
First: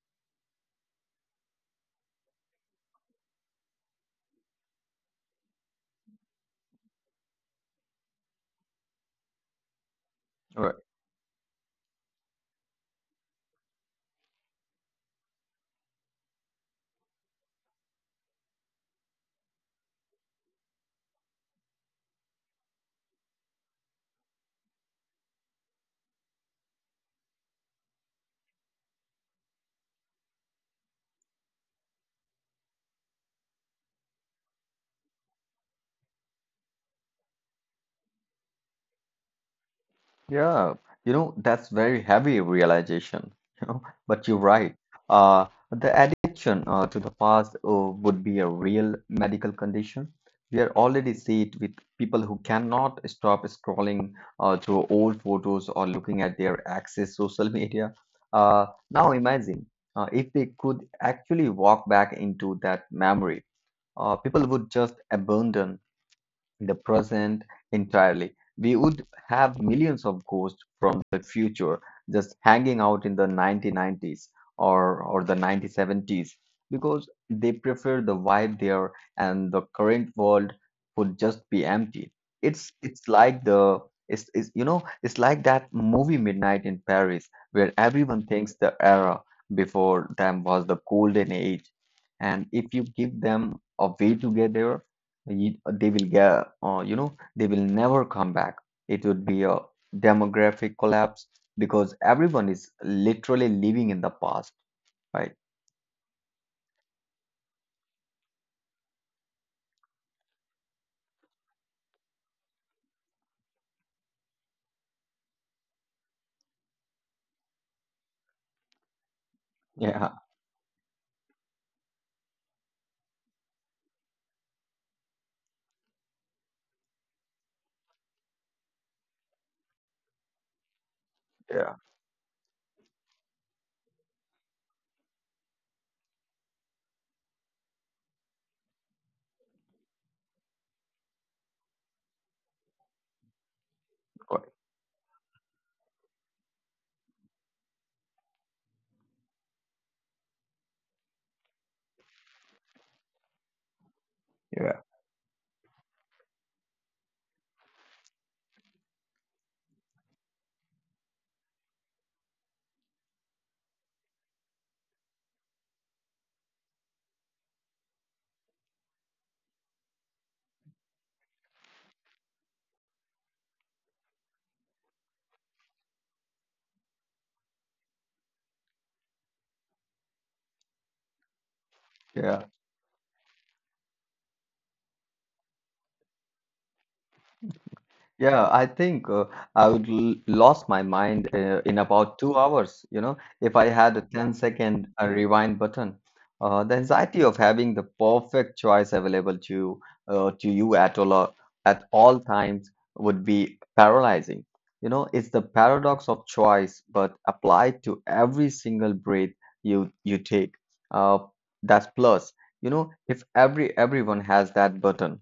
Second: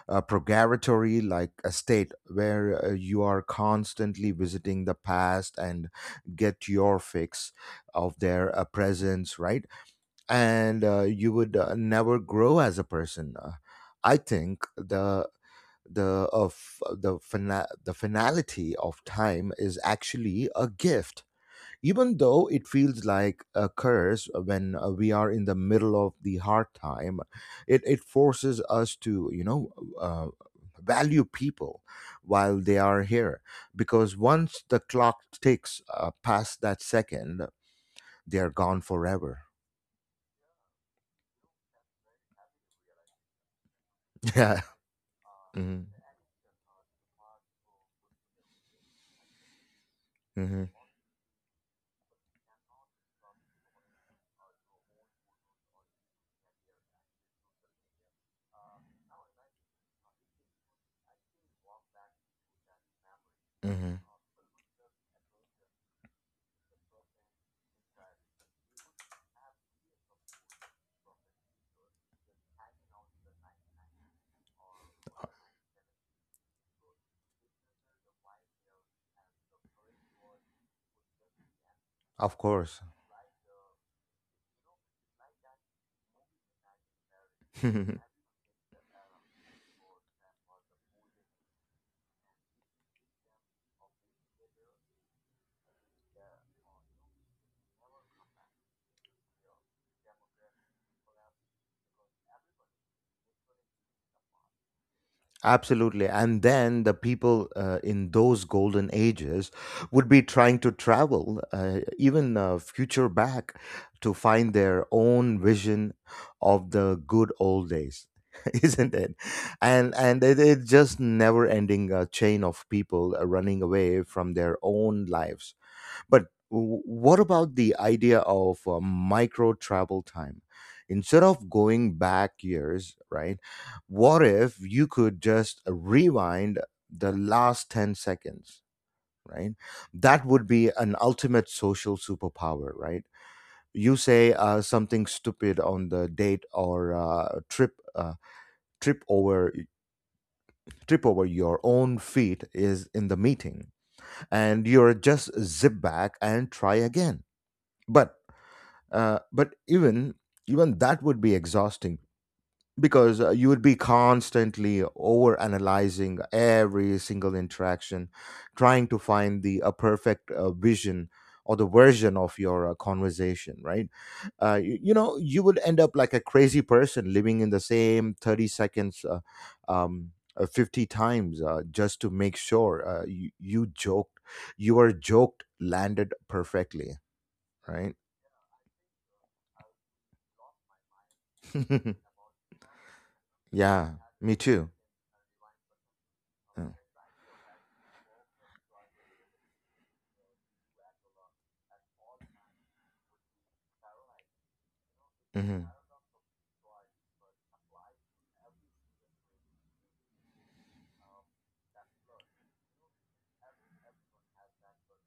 Speaker 1: purgatory like a state where you are constantly visiting the past and get your fix of their presence, right? And you would never grow as a person. I think the of the finality of time is actually a gift, even though it feels like a curse when we are in the middle of the hard time. It forces us to, you know. Uh, Value people while they are here, because once the clock ticks past that second, they are gone forever.
Speaker 2: Yeah, that's very heavy realization, you know, but you're
Speaker 1: Yeah.
Speaker 2: right. Uh, the
Speaker 1: Mhm.
Speaker 2: addiction to the past would be a real medical condition. We are already see it with people who cannot stop scrolling through old photos or looking at their access social media. Now imagine if they could actually walk back into that memory,
Speaker 1: Hmm.
Speaker 2: people would just abandon in the present entirely. We would have millions of ghosts from the future just hanging out in the 1990s, or the 1970s, because they prefer the vibe there and the current world would just be empty.
Speaker 1: Of
Speaker 2: It's
Speaker 1: course.
Speaker 2: it's like the it's like that movie Midnight in Paris, where everyone thinks the era before them was the golden age, and if you give them a way together, Ye- They will get, you know, they will never come back. It would be a demographic collapse because everyone is literally living in the past, right?
Speaker 1: Absolutely. And then the people in those golden ages would be trying to travel, even future back, to find their own vision of the good old days. Isn't it?
Speaker 2: Yeah,
Speaker 1: And it, it's just never ending chain of people running away from their own lives. But what about the idea of micro travel time? Instead of
Speaker 2: yeah,
Speaker 1: going back years, right? What if you could just rewind the last 10 seconds, right? That would be an ultimate social superpower, right? You
Speaker 2: quite-
Speaker 1: say something stupid on the date or trip over, trip over your own feet is in the meeting,
Speaker 2: yeah,
Speaker 1: and you're just zip back and try again. But Uh, but even even that would be exhausting, because you would be constantly over analyzing every single interaction, trying to find the perfect vision or the version of your conversation, right? You would end up like a crazy person living in the same 30 seconds um, 50 times just to
Speaker 2: yeah.
Speaker 1: make sure your joke landed perfectly, right?
Speaker 2: Yeah, I think I would l lost my mind in about 2 hours. You know, if I had a
Speaker 1: Yeah, me
Speaker 2: ten-second
Speaker 1: too.
Speaker 2: rewind button, the
Speaker 1: Mm.
Speaker 2: anxiety of having the perfect choice available to you at all times would be paralyzing. You know, it's the
Speaker 1: Mm-hmm.
Speaker 2: paradox of choice, but applied to every single breath you you take. Uh, that's plus. You know, if everyone has that button,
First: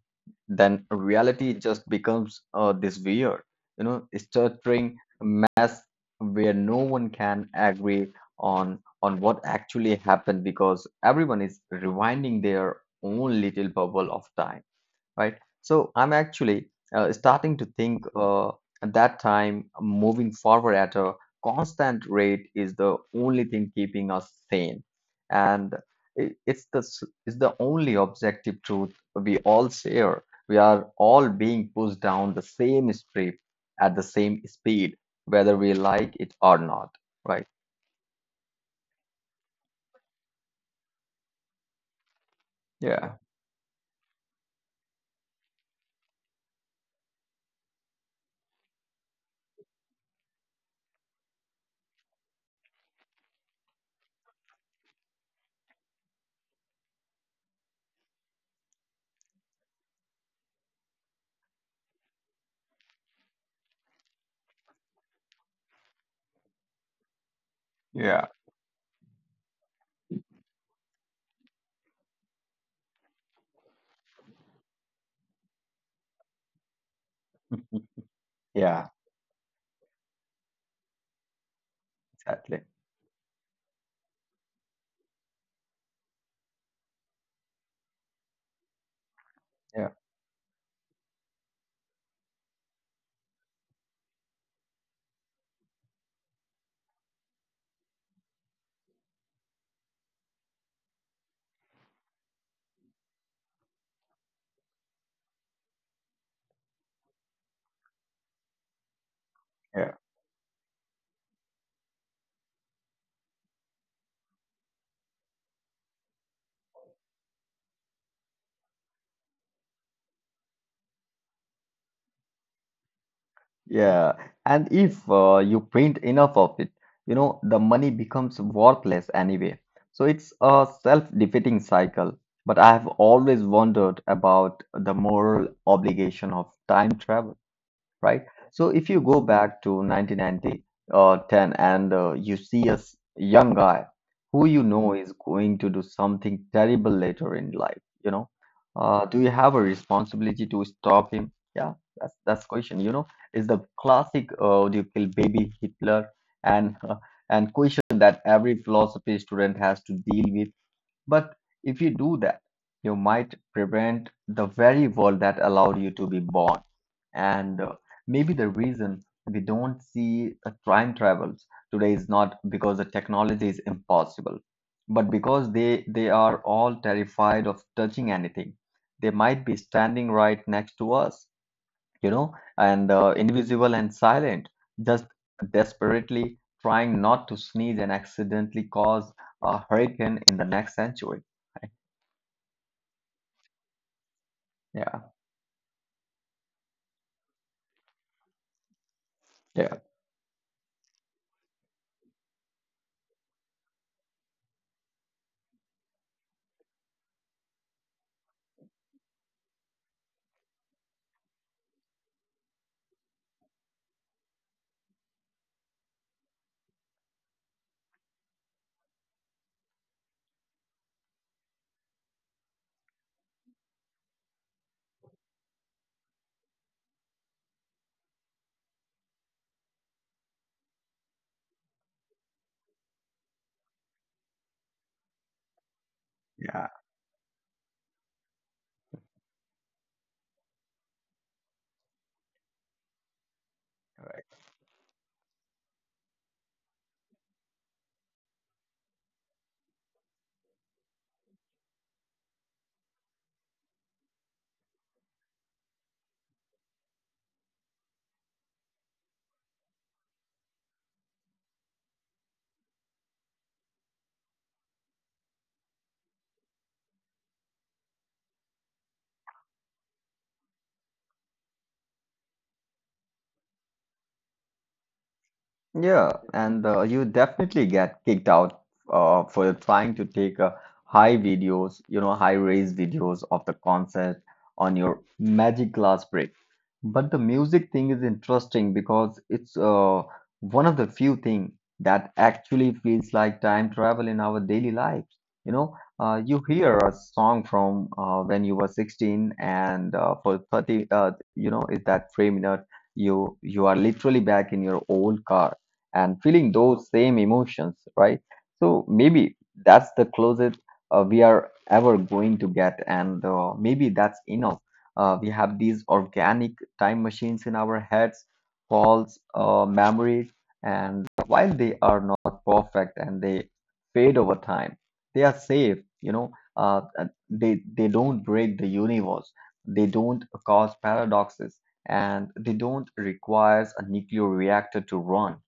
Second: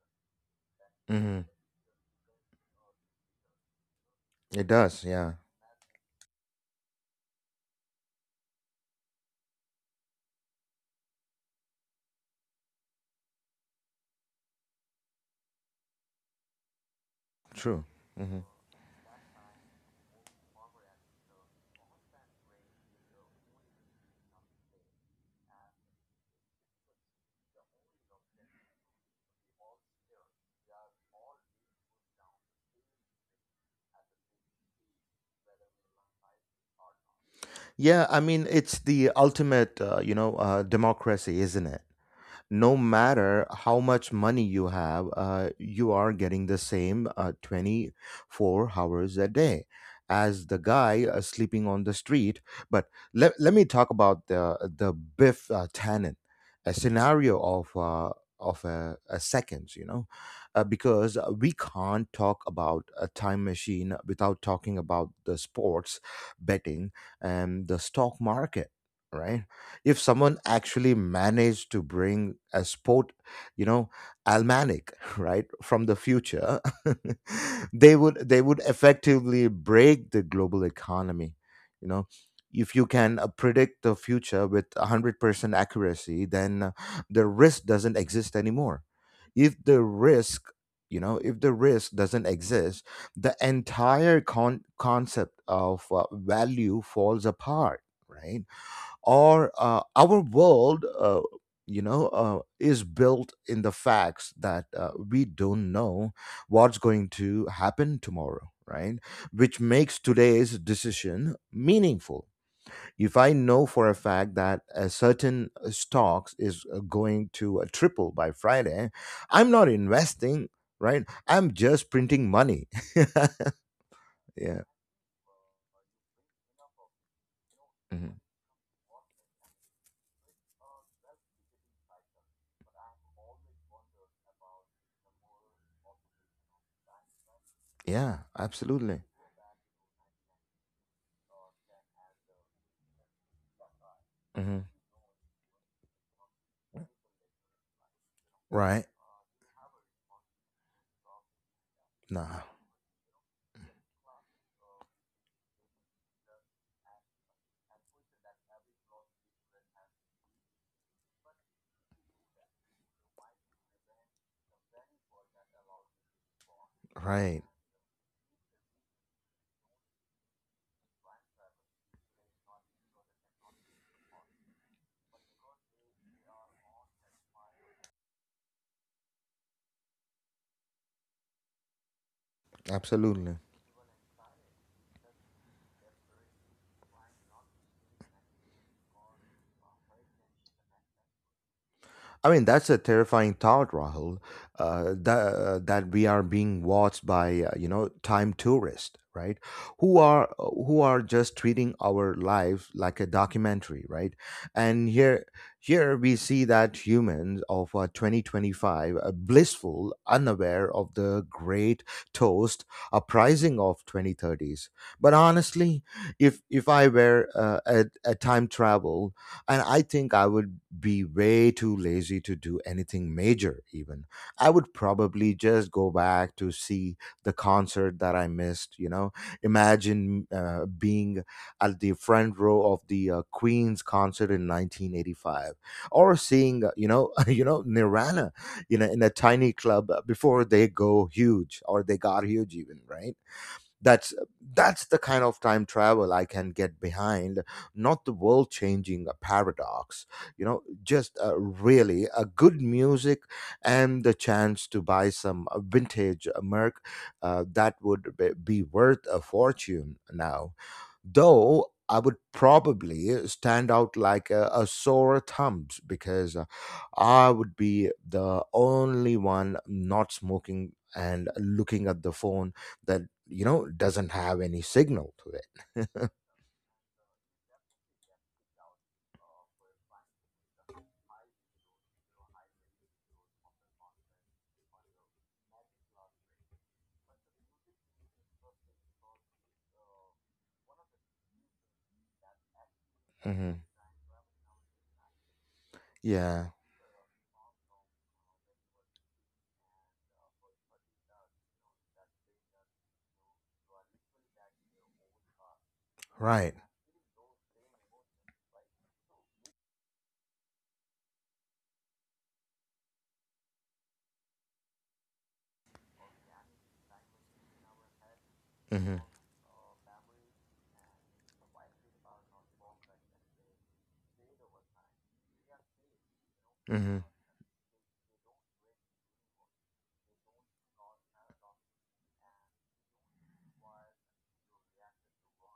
Speaker 2: then
Speaker 1: Hmm.
Speaker 2: reality just becomes this weird,
Speaker 1: It
Speaker 2: stuttering
Speaker 1: does. Yeah,
Speaker 2: mess where no one can agree on what actually happened because everyone is rewinding their own little bubble of time, right? So I'm actually starting to
Speaker 1: true.
Speaker 2: think
Speaker 1: Hmm.
Speaker 2: at that time moving forward at a constant rate is the only thing keeping us sane, and it's the only objective truth we all share. We are all being pushed down the same strip at the same speed, whether we like it or not, right?
Speaker 1: Yeah, I mean, it's the ultimate, democracy, isn't it? No
Speaker 2: Yeah,
Speaker 1: matter how much money you have, you are getting the same 24 hours a day as the guy sleeping on the street. But let me talk about the Biff Tannen, a scenario of a seconds, you know, because we can't talk about a time machine without talking about the sports betting and the stock
Speaker 2: yeah,
Speaker 1: market, right? If someone actually managed to bring a sport, you know, almanac, right, from the future, they would
Speaker 2: yeah,
Speaker 1: effectively break the global economy. You know,
Speaker 2: exactly.
Speaker 1: if you can predict the future with 100% accuracy, then the risk doesn't exist anymore. If the risk if the risk doesn't exist, the entire concept of value falls apart, right? or Our world, is built in the facts that we don't know what's going to happen tomorrow, right? Which
Speaker 2: Yeah.
Speaker 1: makes today's decision meaningful. If I know for a fact that a certain stocks is going to triple by Friday, I'm not investing. Right, I'm just printing money.
Speaker 2: Yeah,
Speaker 1: Yeah.
Speaker 2: and if you print enough of it, the money
Speaker 1: Mhm.
Speaker 2: becomes worthless anyway. So it's a self-defeating cycle. But I have always wondered about the moral obligation of time travel,
Speaker 1: Yeah,
Speaker 2: right? So if
Speaker 1: absolutely.
Speaker 2: you go back to 1990 or 10, and you see a young guy who you
Speaker 1: Hmm.
Speaker 2: know is going to do something terrible later in life, you know,
Speaker 1: Right.
Speaker 2: uh, Do you have a responsibility to stop him? Yeah, that's
Speaker 1: Nah.
Speaker 2: question. Is the classic "Do you kill baby Hitler?" and and question that every philosophy student has to deal with. But if you do that, you might prevent the very world that allowed you to be born.
Speaker 1: Right.
Speaker 2: And maybe the reason we don't see time travels today is not because the technology is impossible, but because they are all terrified of touching anything. They might be standing right next to us, you know, and
Speaker 1: Absolutely.
Speaker 2: invisible and silent, just desperately trying not to sneeze and accidentally cause a hurricane in the next century. Right?
Speaker 1: I mean, that's a terrifying thought, Rahul,
Speaker 2: Yeah,
Speaker 1: that, that we are being watched by, time tourists, right?
Speaker 2: yeah.
Speaker 1: Who are just treating our lives like a documentary, right? And here, here we see that humans of 2025 are blissful, unaware of the great toast uprising of 2030s. But honestly, if I were a time travel, and I think I would be way too lazy to do anything major, even. I would probably just go back to see the concert that I missed, you know. Imagine being at the front row of the Queen's concert in 1985, or seeing, Nirvana, you know, in a tiny club before they go huge, or they got huge even, right? that's that's the kind of time travel I can get behind, not the world changing paradox, you know, just really a good music and the chance to buy some vintage merc that would be worth a fortune now, though I would probably stand out like a sore thumb, because I would be the only one not smoking and looking at the phone that, you know, doesn't have any signal to it.
Speaker 2: Yeah, and you definitely get kicked out for trying to take high res videos of the concert on your magic glass break. But the music thing is interesting because it's one of the few things that actually feels like
Speaker 1: Hmm.
Speaker 2: time travel in our daily lives. You
Speaker 1: Yeah,
Speaker 2: hear a song from when you were 16, and for 30, is that 3 minutes, you are literally back in your old car and feeling
Speaker 1: right.
Speaker 2: those same emotions, right? So maybe that's the closest we are ever going to get, and maybe that's enough. We have these organic time machines in our heads,
Speaker 1: Hmm.
Speaker 2: false memories, and while they are not perfect and they fade over time, they are safe.
Speaker 1: Hmm.
Speaker 2: They don't break the universe. They don't cause paradoxes, and they don't requires a nuclear reactor to run,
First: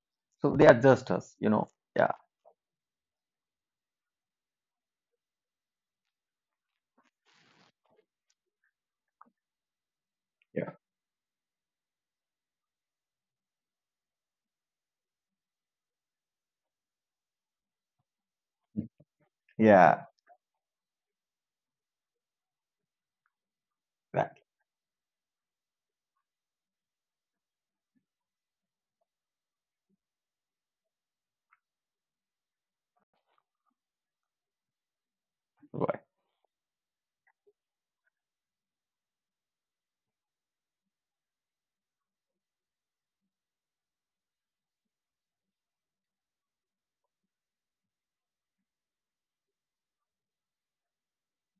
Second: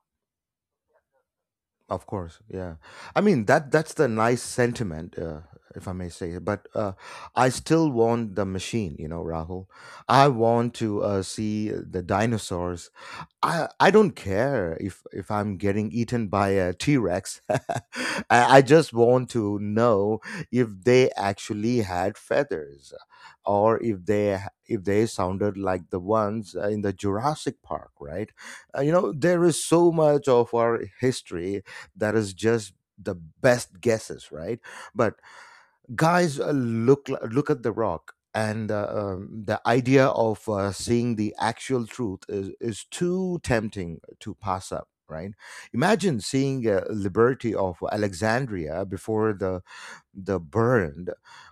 Speaker 2: so they are just us.
Speaker 1: Of
Speaker 2: Yeah,
Speaker 1: course, yeah. I mean, that that's the nice sentiment, if I may say it. But I still want the machine, you know, Rahul. I
Speaker 2: yeah.
Speaker 1: want to see the dinosaurs. I don't care if I'm getting eaten by a T Rex. I just want to
Speaker 2: Yeah,
Speaker 1: know if they actually had feathers, or if they,
Speaker 2: exactly.
Speaker 1: if they sounded like the ones in the Jurassic Park, right? There is so much of our history that is just the best guesses, right? But
Speaker 2: Right,
Speaker 1: guys, look, look at the rock, and the idea of seeing the actual truth is too tempting to pass up, right? Imagine seeing liberty of alexandria before the burned,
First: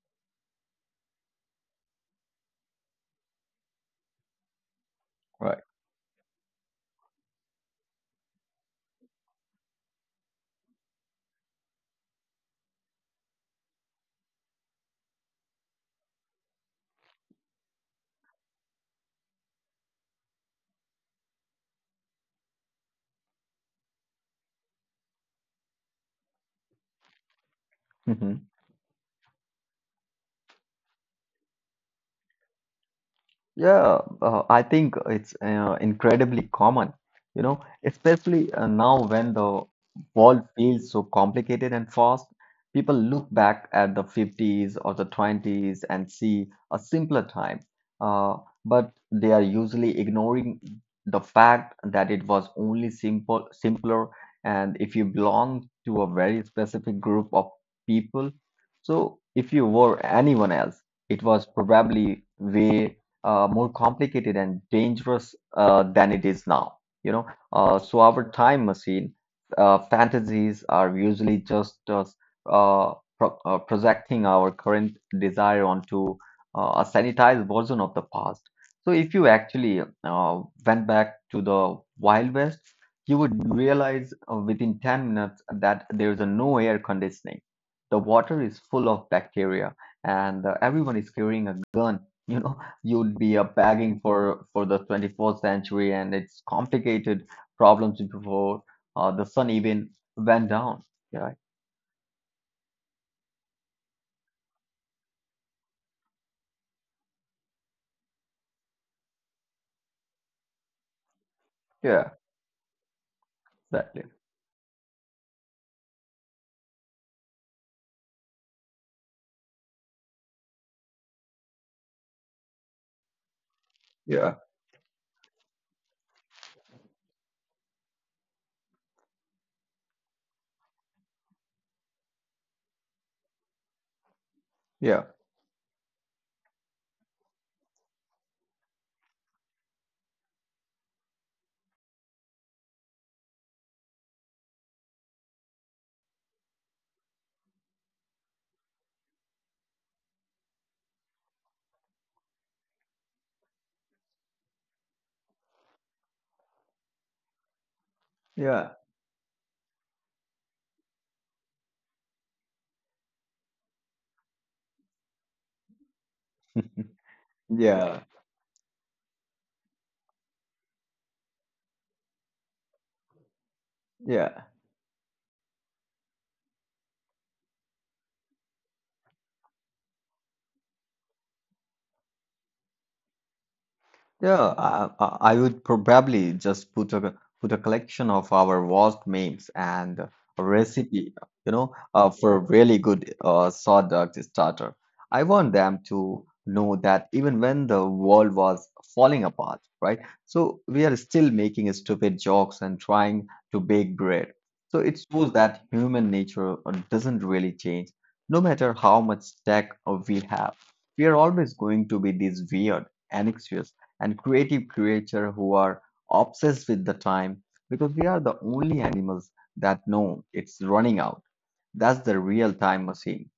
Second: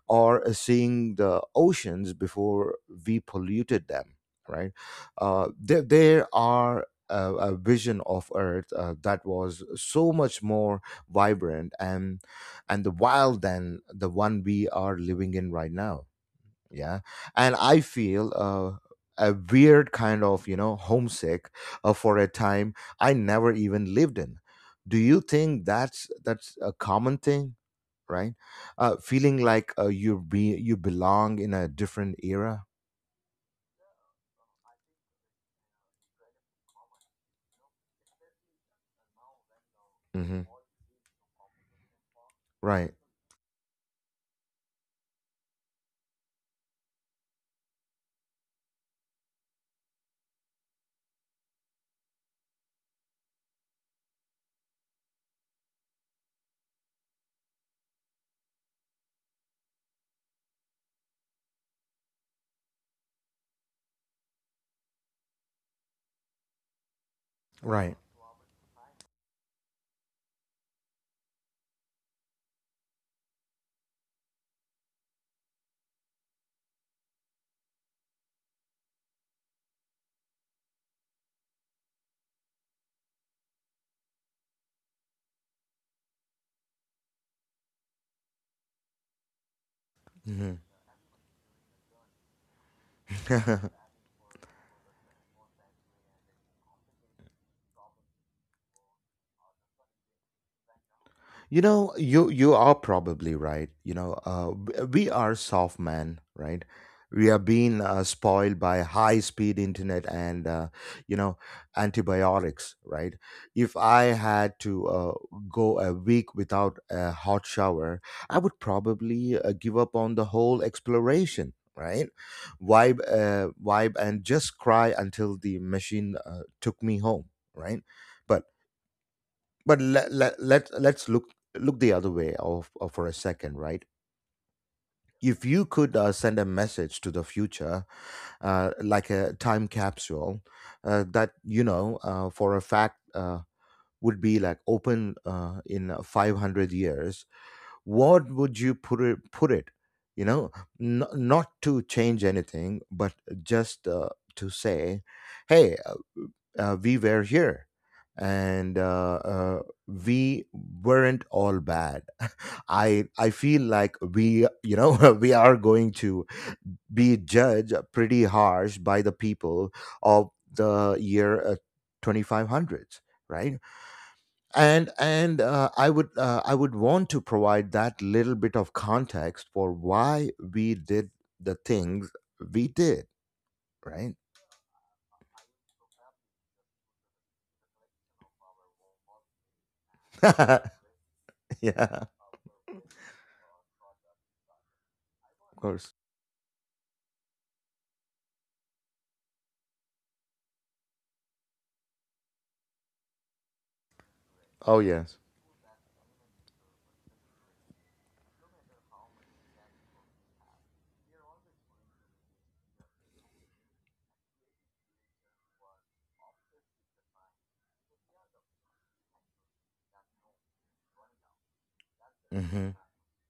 Speaker 1: or seeing the oceans before we polluted them, right?
Speaker 2: right.
Speaker 1: There, there are a vision of earth that was so much more vibrant and the wild than the one we are living in right now. Yeah. And I feel a weird kind of, you know, homesick for a time I never even lived in. Do you think that's a common thing, right? Feeling like you be you belong in a different era.
Speaker 2: Yeah, I think it's incredibly common, especially now when the world
Speaker 1: Hmm.
Speaker 2: feels so complicated and fast. People
Speaker 1: Right,
Speaker 2: look back at the 50s or the 20s and see a simpler time, uh, but they are usually ignoring the fact that it was only simpler, and if you belong to a very specific group of people, so if you were anyone else, it was probably way more complicated and dangerous than it is now. You know,
Speaker 1: right.
Speaker 2: so our time machine fantasies are usually just projecting our current desire onto a sanitized version of the past. So if you actually went back to the Wild West, you would realize within 10 minutes that there is a no air conditioning. The water is full of bacteria, and
Speaker 1: Mhm.
Speaker 2: everyone is carrying a gun you know you'd be up begging for the 24th century and its complicated problems before the sun even went down. Yeah,
Speaker 1: You know, you are probably right. You know, we are soft men, right? We are being spoiled by high speed internet and you know
Speaker 2: yeah,
Speaker 1: antibiotics, right? If
Speaker 2: exactly.
Speaker 1: I had to go a week without a hot shower, I would probably give up on the whole exploration, right? Vibe, vibe, and just cry until the machine took me home, right? But but let's look the other way of for a second, right?
Speaker 2: Yeah,
Speaker 1: If you could send a message to the future, like a time capsule that you know for a fact would be like open in 500 years. What would you put it you know, not to change anything, but just to say, hey, we were here,
Speaker 2: yeah,
Speaker 1: and we weren't all bad. I feel like we, you know, we are going to be judged
Speaker 2: yeah,
Speaker 1: pretty harsh by the people of the year 2500s, right?
Speaker 2: yeah.
Speaker 1: And I would I would want to provide that little bit of context for why we did the things we did, right?
Speaker 2: Yeah, I would probably just put a collection of our worst memes and a recipe,
Speaker 1: Yeah, of
Speaker 2: for a really good sawdust starter. I want them
Speaker 1: course.
Speaker 2: to know that even when the world was falling apart, right? So we are still making stupid jokes and trying to bake bread. So
Speaker 1: Oh
Speaker 2: it
Speaker 1: yes.
Speaker 2: shows that human nature doesn't really change, no matter how much tech we have. We are always going to be these weird, anxious and creative creatures who are obsessed with the time because we are the only animals that know it's running out. That's the real
Speaker 1: Hmm.
Speaker 2: time machine.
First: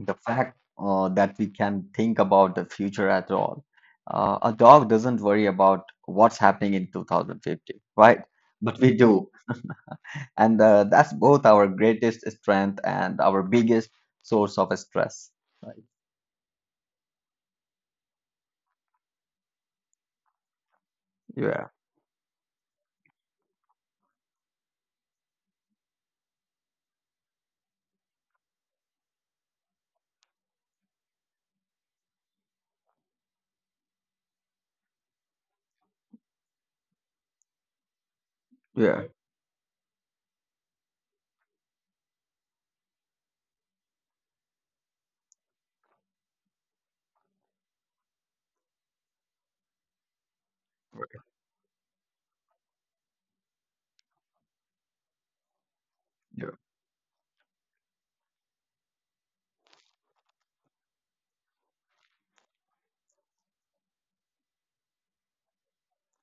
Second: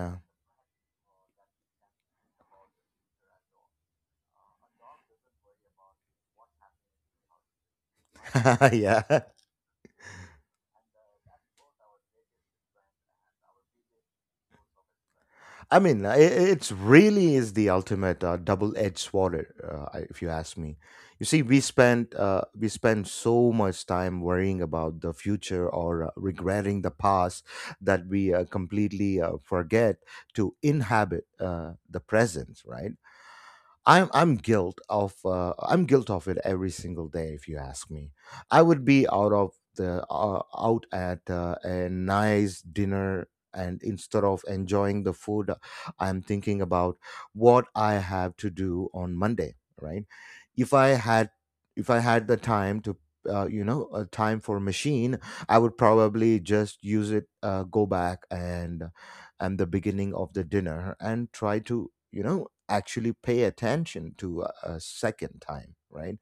Speaker 2: The fact that we can think about the future at all. A dog doesn't worry about what's happening in 2050, right? But we
Speaker 1: Yeah.
Speaker 2: do. And That's both our greatest strength and our biggest source of stress.
Speaker 1: I
Speaker 2: Right.
Speaker 1: mean, it's really is the ultimate double-edged sword, if you ask me. You see,
Speaker 2: Yeah.
Speaker 1: we spend so much time worrying about the future, or regretting the past, that we completely forget to inhabit the present, right? I'm guilt of it every single day. If you ask me, I would
Speaker 2: Yeah.
Speaker 1: be out of the out at a nice dinner, and instead of enjoying the food, I'm thinking about what I have to do on Monday. Right? If I
Speaker 2: Right.
Speaker 1: had if I had the time to time for machine, I would probably
Speaker 2: Yeah.
Speaker 1: just use it, go back and the beginning of the dinner, and try to, you know, actually pay attention to a second time, right?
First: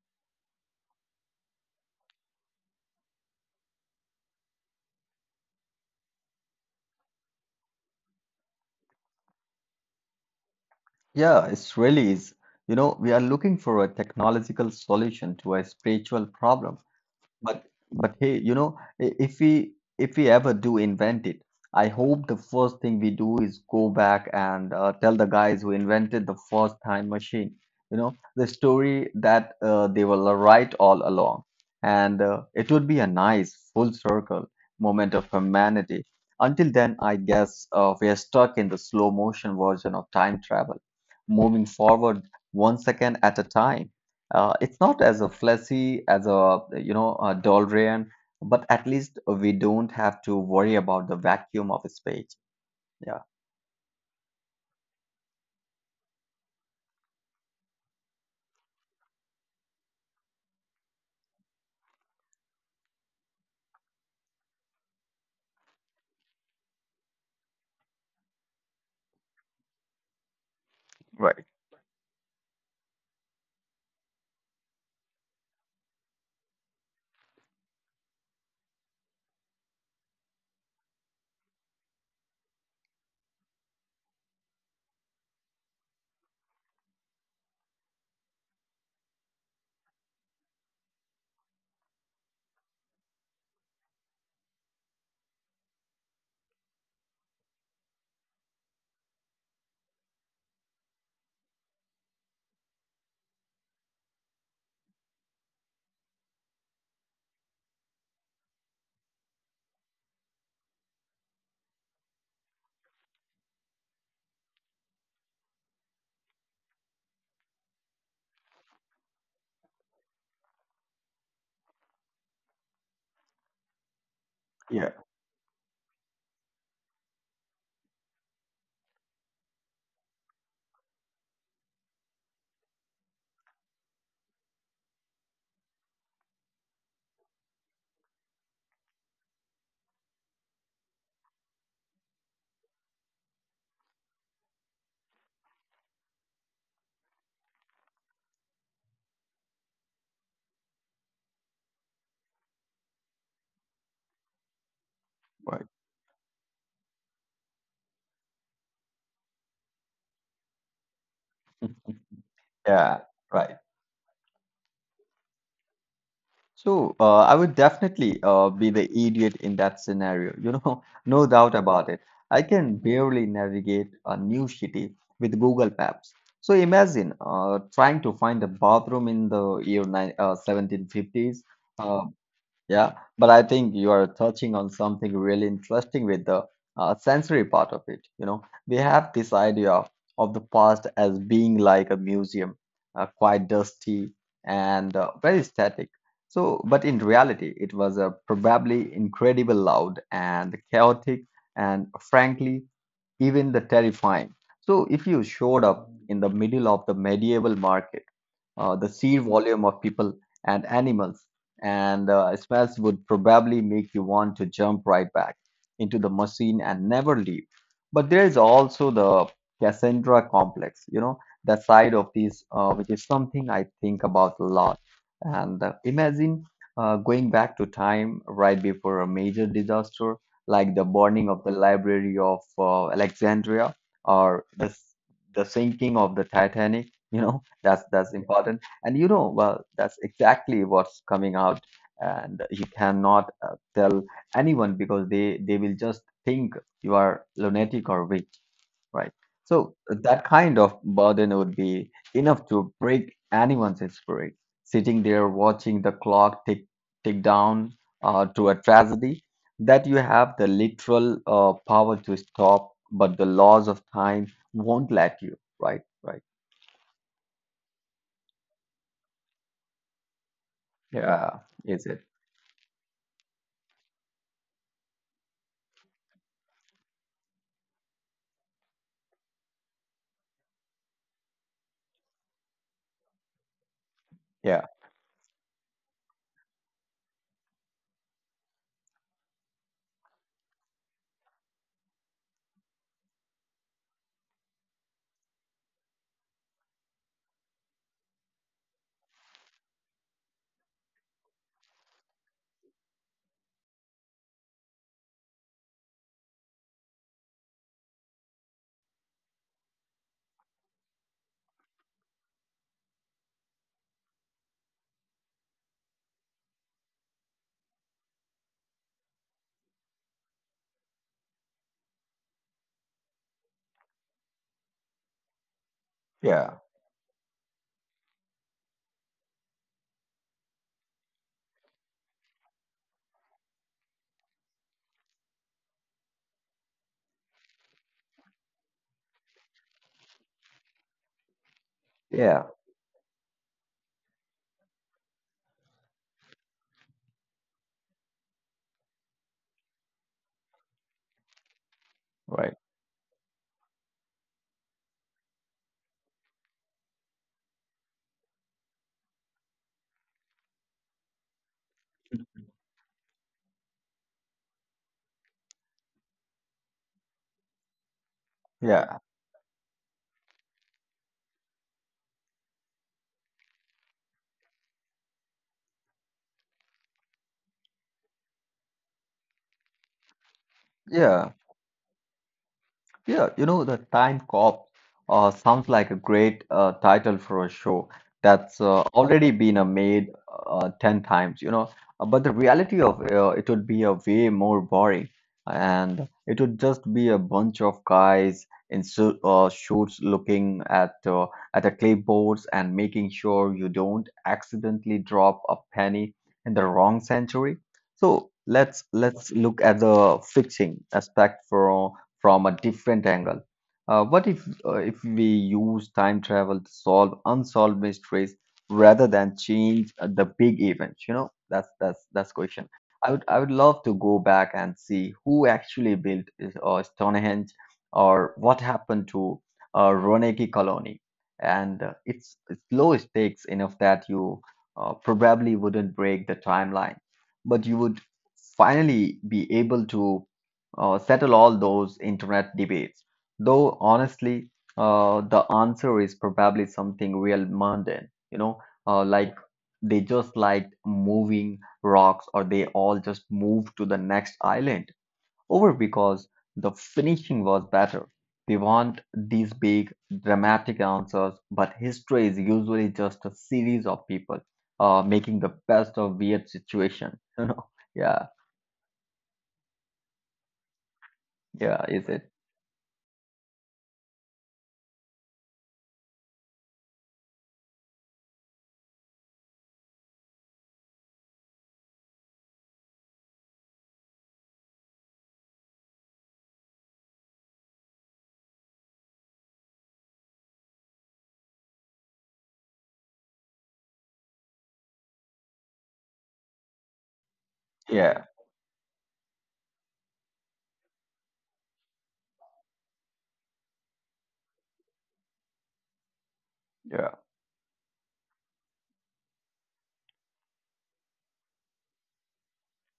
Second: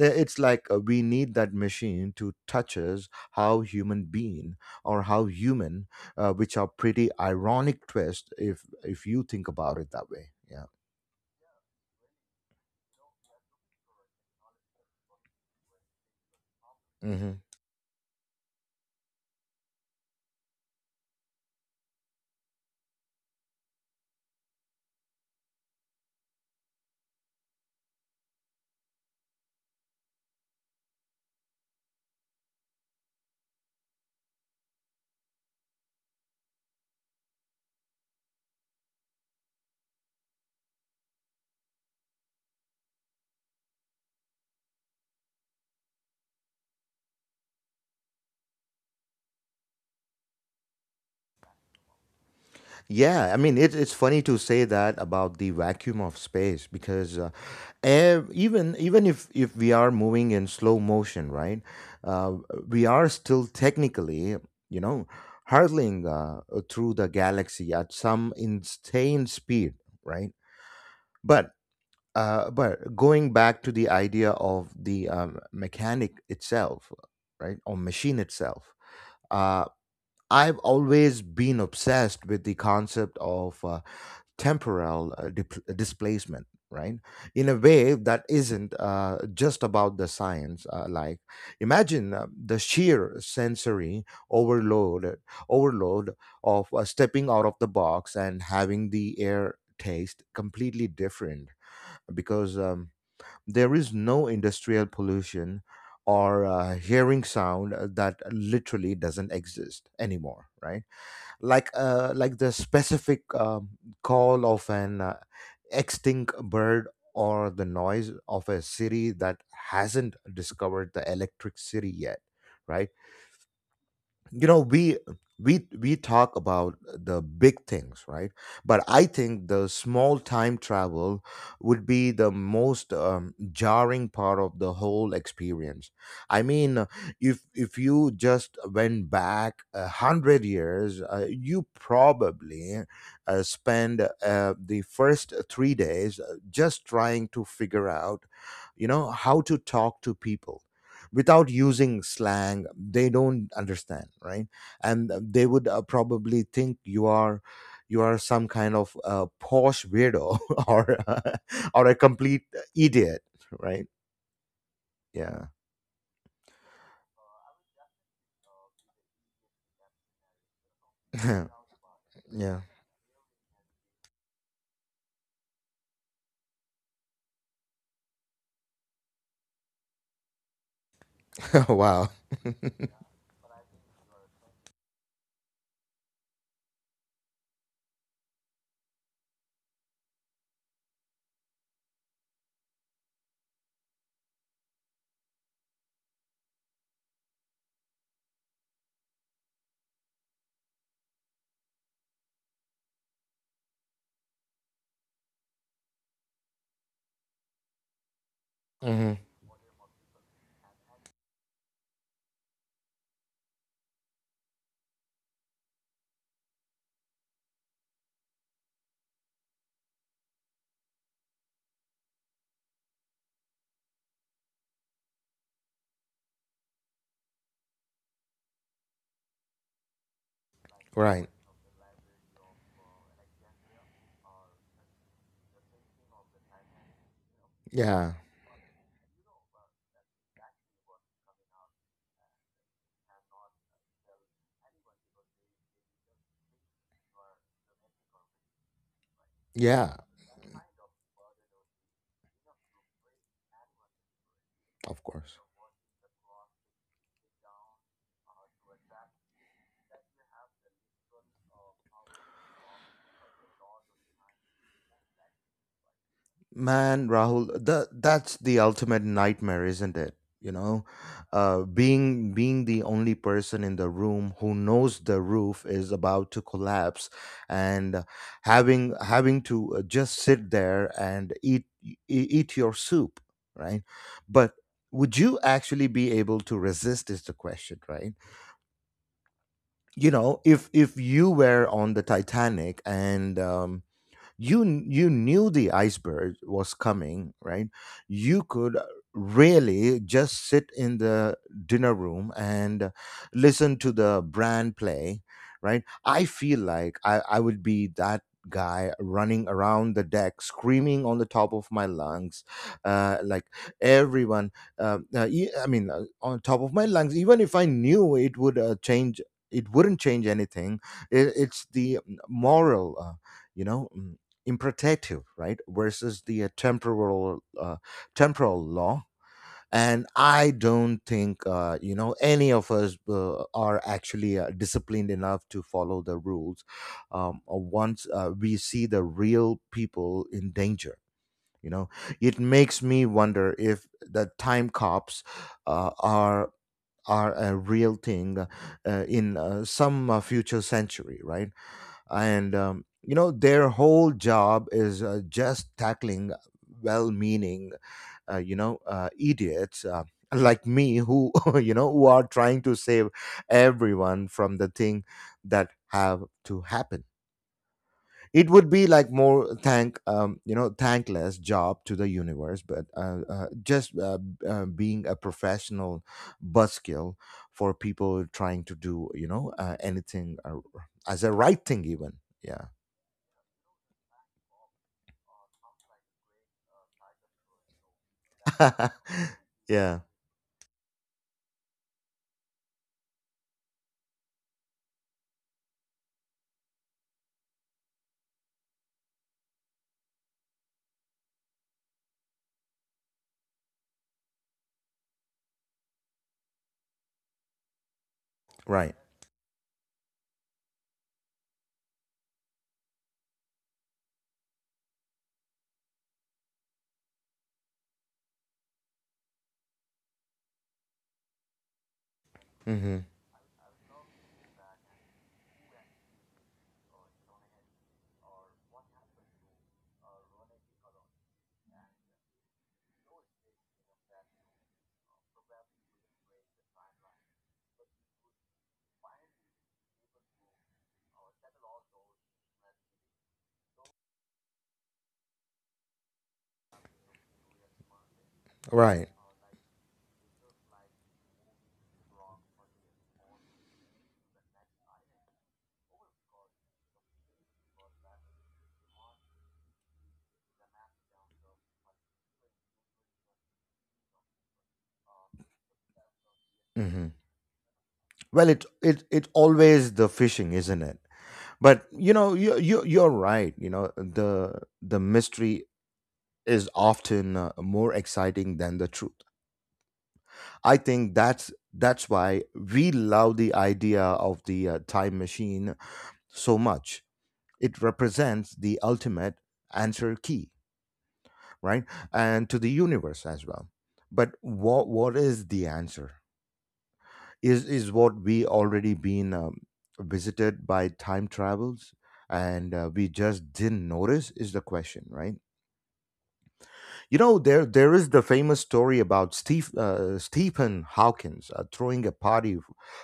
Speaker 1: It's like we need that machine to touch us how human being, or how human, which are pretty ironic twist, if you think about it that way. Yeah.
Speaker 2: Yeah, it really is. You know, we are looking for a technological solution to a spiritual problem.
Speaker 1: Hmm.
Speaker 2: But but hey, you know, if we ever do invent it, I hope the first thing we do is go back and tell the guys who invented the first time machine, you know, the story that they were right all along, and it would be a nice full circle moment of humanity. Until then, I guess we are stuck in the slow motion version of time travel, moving forward one second at a time. It's not as a fleshy as a you know a Dolrian, but at least we don't have to worry about the vacuum of space. Yeah.
Speaker 1: Yeah, I mean, it, it's funny to say that about the vacuum of space, because even if we are moving in slow motion, right, uh, we are still technically, you know, hurtling through the galaxy at some insane speed, right?
Speaker 2: Right.
Speaker 1: But but going back to the idea of the mechanic itself, right, or machine itself, uh, I've always been obsessed with the concept of. Temporal displacement, right, in a way that isn't just about the science, like imagine the sheer sensory overload overload of stepping out of the box and having the air taste completely different, because there is no industrial pollution, or hearing sound that literally doesn't exist anymore, right? Like like the specific call of an extinct bird, or the noise of a city that hasn't discovered the electric city yet, right? You know,
Speaker 2: Yeah.
Speaker 1: we talk about the big things, right? But I think the small time travel would be the most jarring part of the whole experience. I mean, if you just went back a hundred years, you probably spend the first 3 days just trying to figure out, you know, how to talk to people without using slang they don't understand, right? And they
Speaker 2: Right.
Speaker 1: would probably think you are, you are some kind of posh weirdo or or a complete
Speaker 2: Yeah,
Speaker 1: idiot,
Speaker 2: right.
Speaker 1: right? Yeah.
Speaker 2: So I would definitely be the idiot in that scenario, you know, no doubt about it. I
Speaker 1: Yeah.
Speaker 2: can barely navigate a new city with Google Maps. So imagine trying to find a bathroom in the year 1750s.
Speaker 1: Wow.
Speaker 2: Yeah, but I think you are touching on something really interesting with the sensory part of it. You know, we have this idea of the past as being like a museum, quite dusty and very static. So, but in reality, it was probably incredibly loud and chaotic and frankly, even the terrifying. So, if you showed up in the middle of the medieval market, the
Speaker 1: Hmm.
Speaker 2: sheer volume of people and animals and smells would probably make you want to jump right back into the machine and never leave. But there is also the Cassandra complex, you know, the side of this, which is something I think about a lot. And imagine going back to time right before a major disaster like the
Speaker 1: Right.
Speaker 2: burning of the Library of Alexandria or the sinking of the Titanic. You know, that's
Speaker 1: Yeah.
Speaker 2: important. And you know, well, that's exactly what's coming out. And you cannot tell anyone because they will just think you are lunatic or weak. Right. So
Speaker 1: Yeah,
Speaker 2: that kind of burden would be enough to break anyone's spirit.
Speaker 1: of
Speaker 2: Sitting there
Speaker 1: course.
Speaker 2: watching the clock tick down to a tragedy that you have the literal power to stop, but the laws of time won't let you. Right. Right.
Speaker 1: Man, Rahul, the, that's the ultimate nightmare, isn't it? You know,
Speaker 2: Yeah. Is it?
Speaker 1: being, being the only person in the room who knows the roof is about to collapse, and having, having to just sit there and eat eat your soup, right? But
Speaker 2: Yeah.
Speaker 1: would you actually be able to resist? Is the question, right? You know, if you were on the Titanic, and you you knew the iceberg was coming, right? You could really just sit in the dinner room and listen to the brand play, right? I feel like I would be that guy running around the deck screaming on the top of my lungs, like everyone, I mean, on top of my lungs, even if I knew it would change it wouldn't change anything. It, it's the moral, you know mm, imperatitive, right, versus the
Speaker 2: Yeah.
Speaker 1: temporal, temporal law. And I don't think any of us are actually disciplined enough to follow the rules, once we see the real people in danger. You know, it
Speaker 2: Yeah.
Speaker 1: makes me wonder if the time cops uh, are are a real thing in some future century, right?
Speaker 2: Right.
Speaker 1: And their whole job is just tackling well-meaning, idiots, like me, who you know, who are trying to save everyone from the thing that have to happen. It would be
Speaker 2: Yeah.
Speaker 1: like more thank, thankless job to the universe, but just being a professional buzzkill for people trying to do, you know, anything as
Speaker 2: Yeah.
Speaker 1: a right thing even. Yeah.
Speaker 2: Yeah, you know, the Time Cop sounds like a great title for a show that's already been
Speaker 1: Yeah.
Speaker 2: made 10 times, you know. But the reality of it would be a way more boring, and it would just be a bunch of guys in suits looking at the clipboards and making sure you don't accidentally drop a penny in the wrong century. So let's
Speaker 1: Right.
Speaker 2: let's look at the fixing aspect for from a different angle. What if we use time travel to solve unsolved mysteries rather than change the big events? You know, that's that's question.
Speaker 1: Hmm.
Speaker 2: I would love to go back and see who actually built Stonehenge or what happened to Roneki Colony. And it's low stakes enough that you probably wouldn't break the timeline, but you would finally be able to settle all those internet debates. Though honestly, the answer is probably something real mundane, you know,
Speaker 1: Right.
Speaker 2: like they just liked moving rocks or they all just moved to the next island over because the finishing was better. We want these big dramatic answers, but history is usually just a series of people making the best of weird
Speaker 1: Hmm.
Speaker 2: situation. You know? Yeah,
Speaker 1: Well, it always the fishing, isn't it? But
Speaker 2: yeah,
Speaker 1: you
Speaker 2: is
Speaker 1: know,
Speaker 2: it?
Speaker 1: you you're right. You know, the mystery is often more exciting than the truth. I think that's why we love the idea of the time machine so much. It represents the ultimate answer key, right? And to the universe as well. But what is the answer? Is what
Speaker 2: Yeah,
Speaker 1: we already been visited by time travels and we just didn't notice is the question, right? You
Speaker 2: yeah.
Speaker 1: know, there is the famous story about steve Stephen Hawkins throwing a party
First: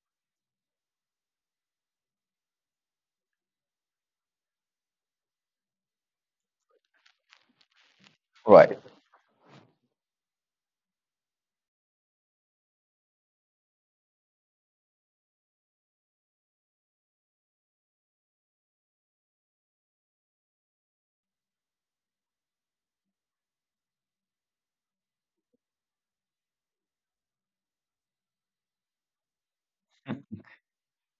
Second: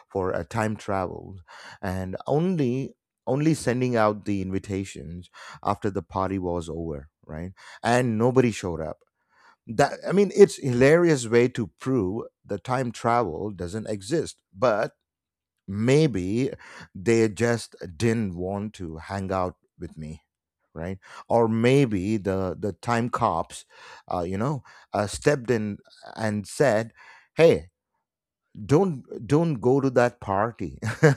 Speaker 1: for a time travel, and only sending out the invitations after the party was over, right? And nobody
Speaker 2: Right.
Speaker 1: showed up. That I mean, it's hilarious way to prove the time travel doesn't exist, but maybe they just didn't want to hang out with me, right? Or maybe the time cops, uh, you know stepped in and said, hey, don't go to that party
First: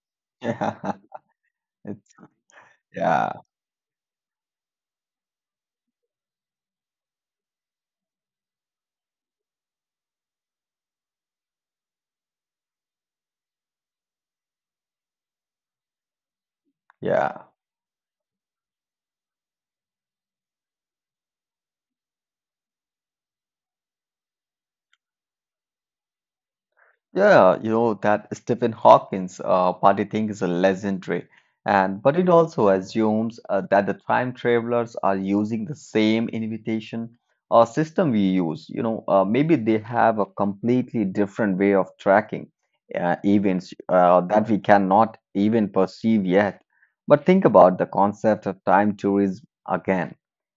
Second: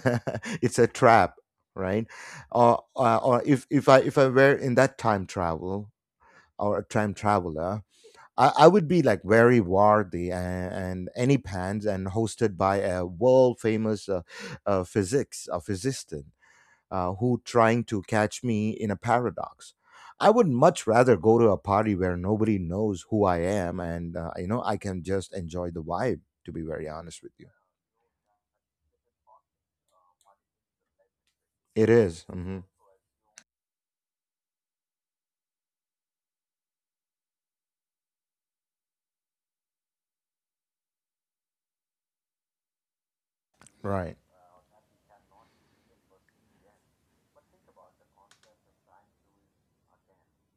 Speaker 1: it's a
Speaker 2: Yeah,
Speaker 1: trap, right?
Speaker 2: it's
Speaker 1: or uh,
Speaker 2: yeah,
Speaker 1: or or if I were in that time travel, or a time traveler, I would be like very worthy and any pants and hosted by a world famous, physics a physicist, who
Speaker 2: yeah,
Speaker 1: trying to catch me in a paradox. I would much rather go to a party where nobody knows who I am, and you know, I can just enjoy the vibe. To be very honest with you,
Speaker 2: yeah. You know that Stephen Hawking's party thing is a legendary,
Speaker 1: it
Speaker 2: and but
Speaker 1: is.
Speaker 2: it
Speaker 1: Mm-hmm.
Speaker 2: also assumes that the time travelers are using the same invitation or system we use. You know, maybe they have a completely different way of tracking events
Speaker 1: Right.
Speaker 2: that we cannot even perceive yet. But think about the concept of time tourism again.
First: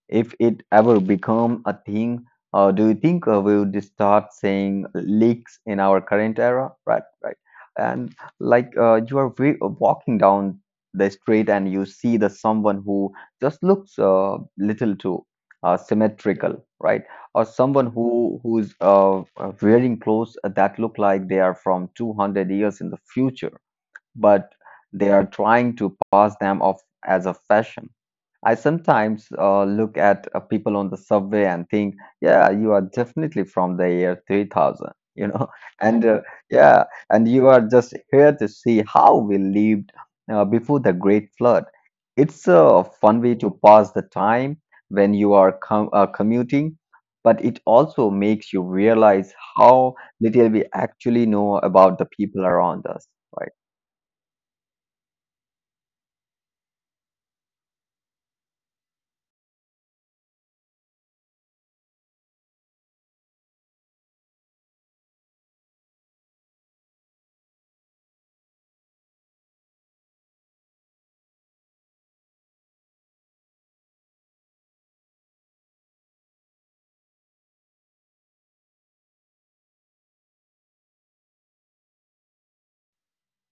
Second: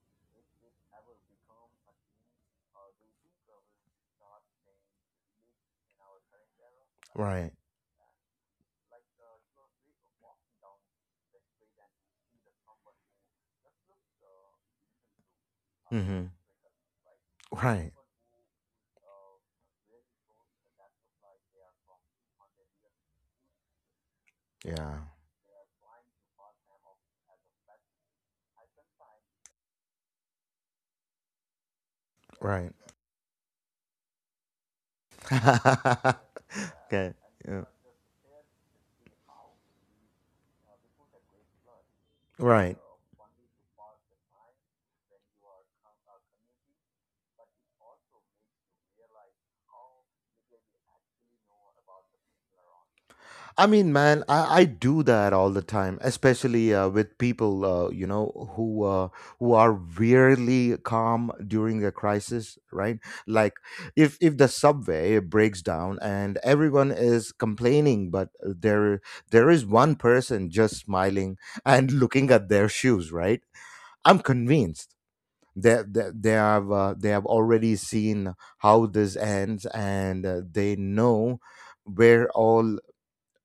Speaker 2: If it ever become a thing do you think we would start seeing leaks in our current era? Right, right.
Speaker 1: Right.
Speaker 2: And like you are walking down the street and you see the someone who just looks little too
Speaker 1: Hmm.
Speaker 2: symmetrical, right? Or someone
Speaker 1: Right.
Speaker 2: who's wearing clothes that look like they are from 200 years in the future, but
Speaker 1: Yeah.
Speaker 2: they are trying to pass them off as a fashion. I sometimes look at people on the subway and think, yeah, you
Speaker 1: Right.
Speaker 2: are definitely from the year 3000, you know, and yeah,
Speaker 1: Okay.
Speaker 2: and you are
Speaker 1: Yeah.
Speaker 2: just here to see how we lived before the Great Flood. It's
Speaker 1: Right.
Speaker 2: a fun way to pass the time when you are commuting, but it also makes you realize how little we actually know about the people around us, right?
Speaker 1: I mean, man, I do that all the time, especially with people, who are weirdly calm during a crisis, right? Like, if the subway breaks down and everyone is complaining, but there is one person just smiling and looking at their shoes, right? I'm convinced that they have already seen how this ends, and they know where all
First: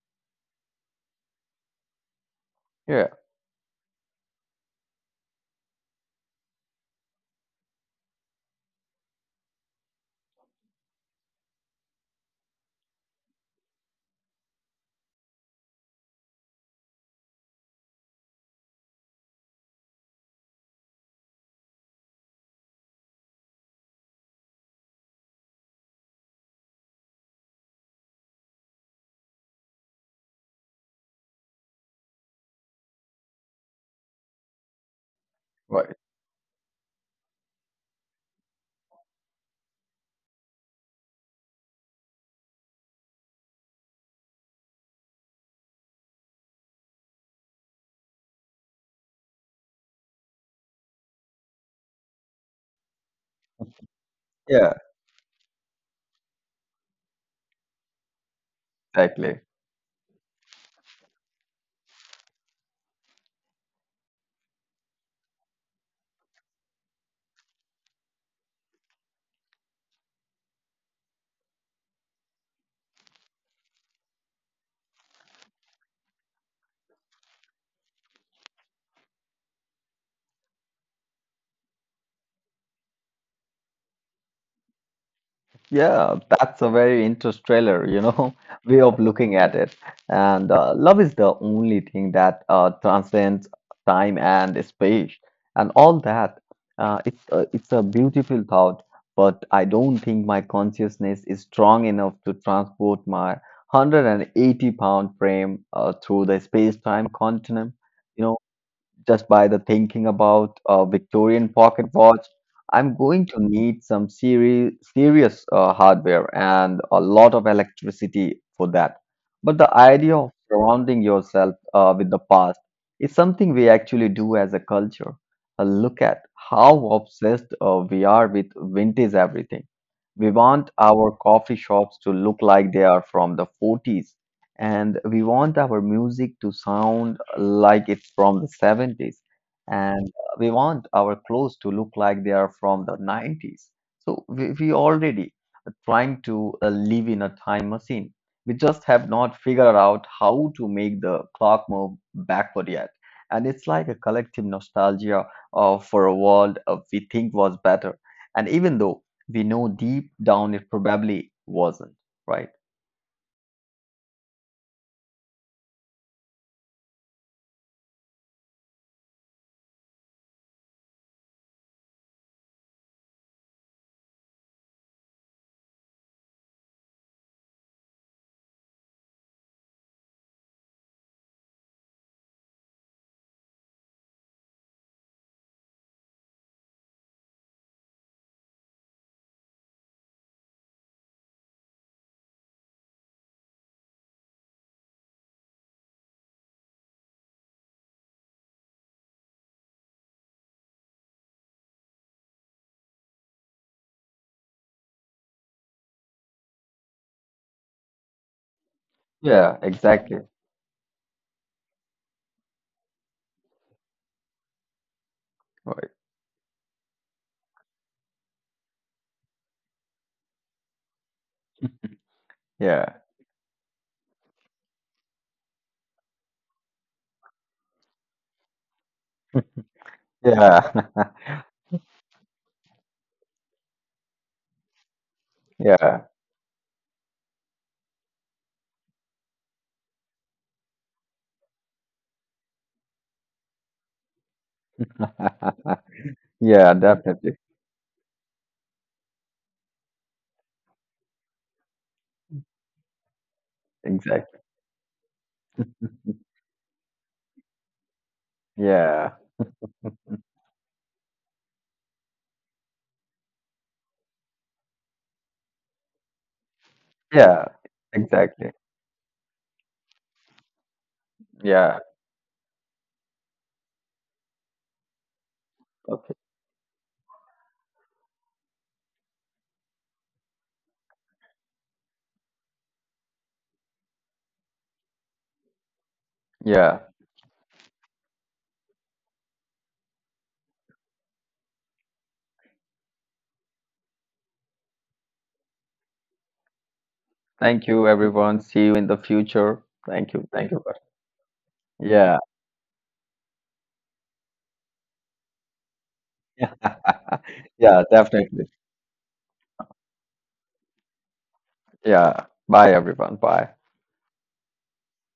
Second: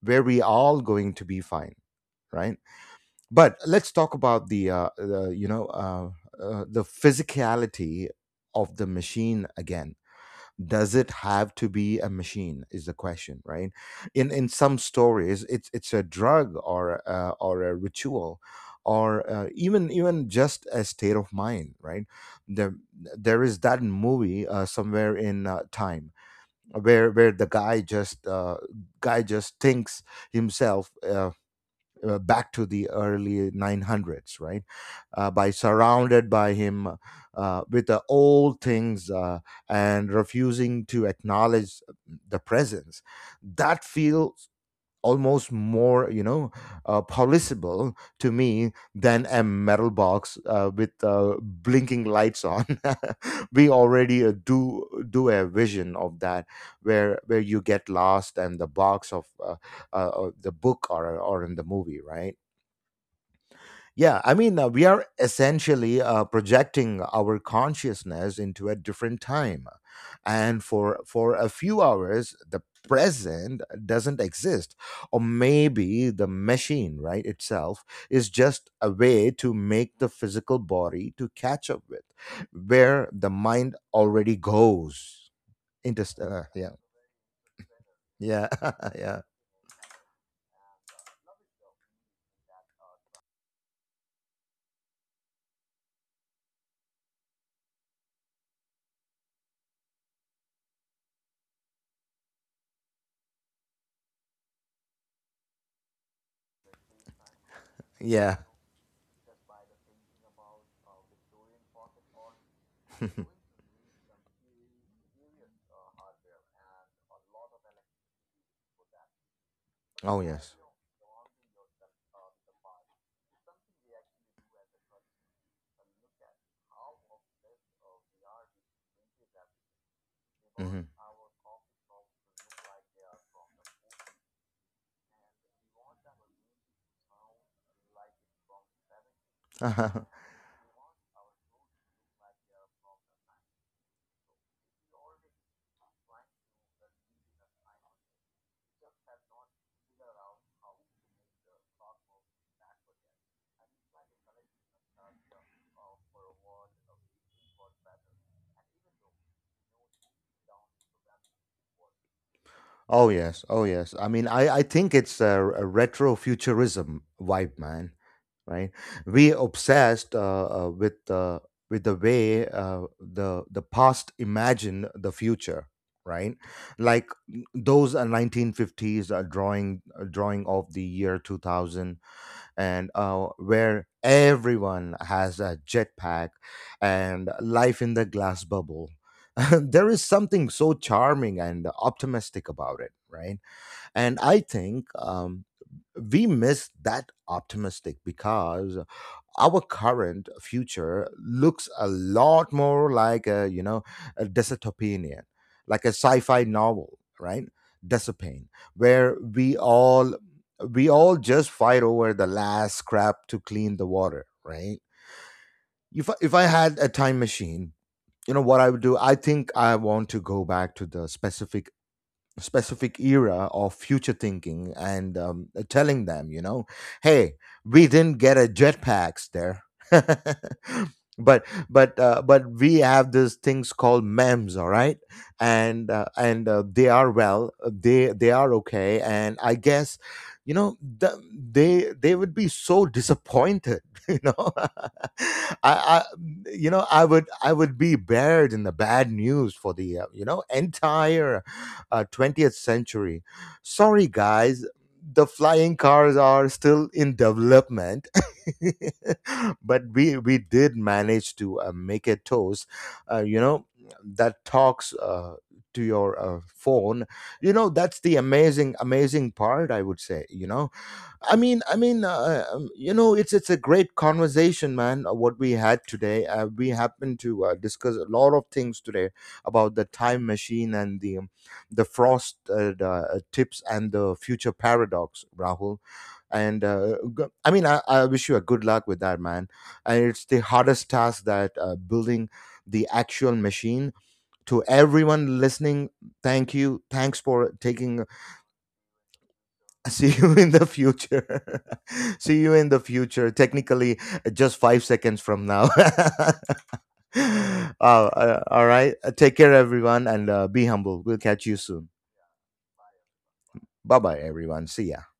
Speaker 1: where we all going to be fine, right.
Speaker 2: Yeah,
Speaker 1: But let's talk about the you know the physicality of the machine again. Does it have to be a machine is the question, right? In some stories, it's a drug, or a ritual, or even just a state of mind, right? There there is that movie somewhere in time, where the guy just thinks himself back to the early 900s, right? By
Speaker 2: right.
Speaker 1: surrounded by him with the old things, and refusing to acknowledge the presence, that feels almost more, you know, policeable to me than a metal box with blinking lights on. We already
Speaker 2: Yeah,
Speaker 1: do a vision of that, where you get lost and the box of
Speaker 2: exactly.
Speaker 1: the book, or in the movie, right? Yeah, I mean, we are essentially projecting our consciousness into a different time. And for a few hours, the present doesn't exist. Or maybe the machine, right, itself is just a way to make the physical body to catch up with where the mind already goes.
Speaker 2: Yeah,
Speaker 1: Interstellar.
Speaker 2: that's a
Speaker 1: Yeah.
Speaker 2: very interstellar, you know,
Speaker 1: Yeah.
Speaker 2: way of
Speaker 1: Yeah.
Speaker 2: looking at it. And love is the only thing that transcends time and space and all that. It's a beautiful thought, but I don't think my consciousness is strong enough to transport my 180 pound frame through the space-time continuum
Speaker 1: Yeah.
Speaker 2: just by the thinking about a Victorian pocket watch. I'm going to need some serious hardware and a lot of electricity for that. But the idea
Speaker 1: Oh,
Speaker 2: of
Speaker 1: yes.
Speaker 2: surrounding yourself with the past is something we actually do as a culture. Look at how obsessed we are with vintage everything. We want
Speaker 1: Hmm.
Speaker 2: our coffee shops to look like they are from the 40s, and we want our music to sound like it's from the 70s, and we want our clothes to look like they are from the 90s. So we already are trying to live in a time machine. We just have not figured out how to make the clock move backward yet. And it's like a collective nostalgia for a world we think was better, and even though we know deep down it probably wasn't, right?
Speaker 1: Oh yes, oh yes. I mean, I think it's a retro futurism vibe, man. Right? We obsessed with the way, the past imagined the future, right? Like those 1950s, drawing of the year 2000, and where everyone has a jetpack and life in the glass bubble. There is something so charming and optimistic about it, right? And I think we miss that optimistic, because our current future looks a lot more like a, you know, a dystopian, like a sci-fi novel, right? Dystopian, where
Speaker 2: Yeah,
Speaker 1: we all
Speaker 2: exactly.
Speaker 1: just fight over the last scrap to clean the water, right? If I, had a time machine, you know what I would do? I think I want to go back to the
Speaker 2: Yeah.
Speaker 1: specific era of future thinking, and telling them, you know, hey, we didn't get a jetpacks there.
Speaker 2: Yeah.
Speaker 1: But we have these things called memes, all right, and
Speaker 2: Yeah.
Speaker 1: they are, well, they are okay, and I guess, you know, they would be so disappointed, you know, I,
Speaker 2: Yeah,
Speaker 1: I would
Speaker 2: definitely.
Speaker 1: I would be buried in the bad news for the, entire 20th century. Sorry,
Speaker 2: Exactly.
Speaker 1: guys, the flying cars are still in development,
Speaker 2: Yeah.
Speaker 1: but we did manage to make a toast. You know, that talks. To your phone,
Speaker 2: Yeah.
Speaker 1: you know, that's the
Speaker 2: Exactly.
Speaker 1: amazing part, I would say, you know. I mean,
Speaker 2: Yeah.
Speaker 1: you know, it's a great conversation, man. What we had
Speaker 2: Okay.
Speaker 1: today, we happened to discuss a lot of things today about the time machine and the frost tips and the future paradox, Rahul, and
Speaker 2: Yeah.
Speaker 1: I mean, I wish you a good luck with that, man. And it's the hardest task, that building the actual machine. To everyone listening, thank you, thanks for
Speaker 2: Thank you,
Speaker 1: taking.
Speaker 2: everyone. See you in the future.
Speaker 1: See
Speaker 2: Thank you.
Speaker 1: you in
Speaker 2: Thank
Speaker 1: the
Speaker 2: you.
Speaker 1: future.
Speaker 2: Yeah.
Speaker 1: See you in the future, technically, just 5 seconds from now.
Speaker 2: Yeah, definitely.
Speaker 1: All right, take care, everyone, and be humble, we'll catch you soon.
Speaker 2: Yeah. Bye, everyone. Bye.
Speaker 1: Bye, bye, everyone, see ya.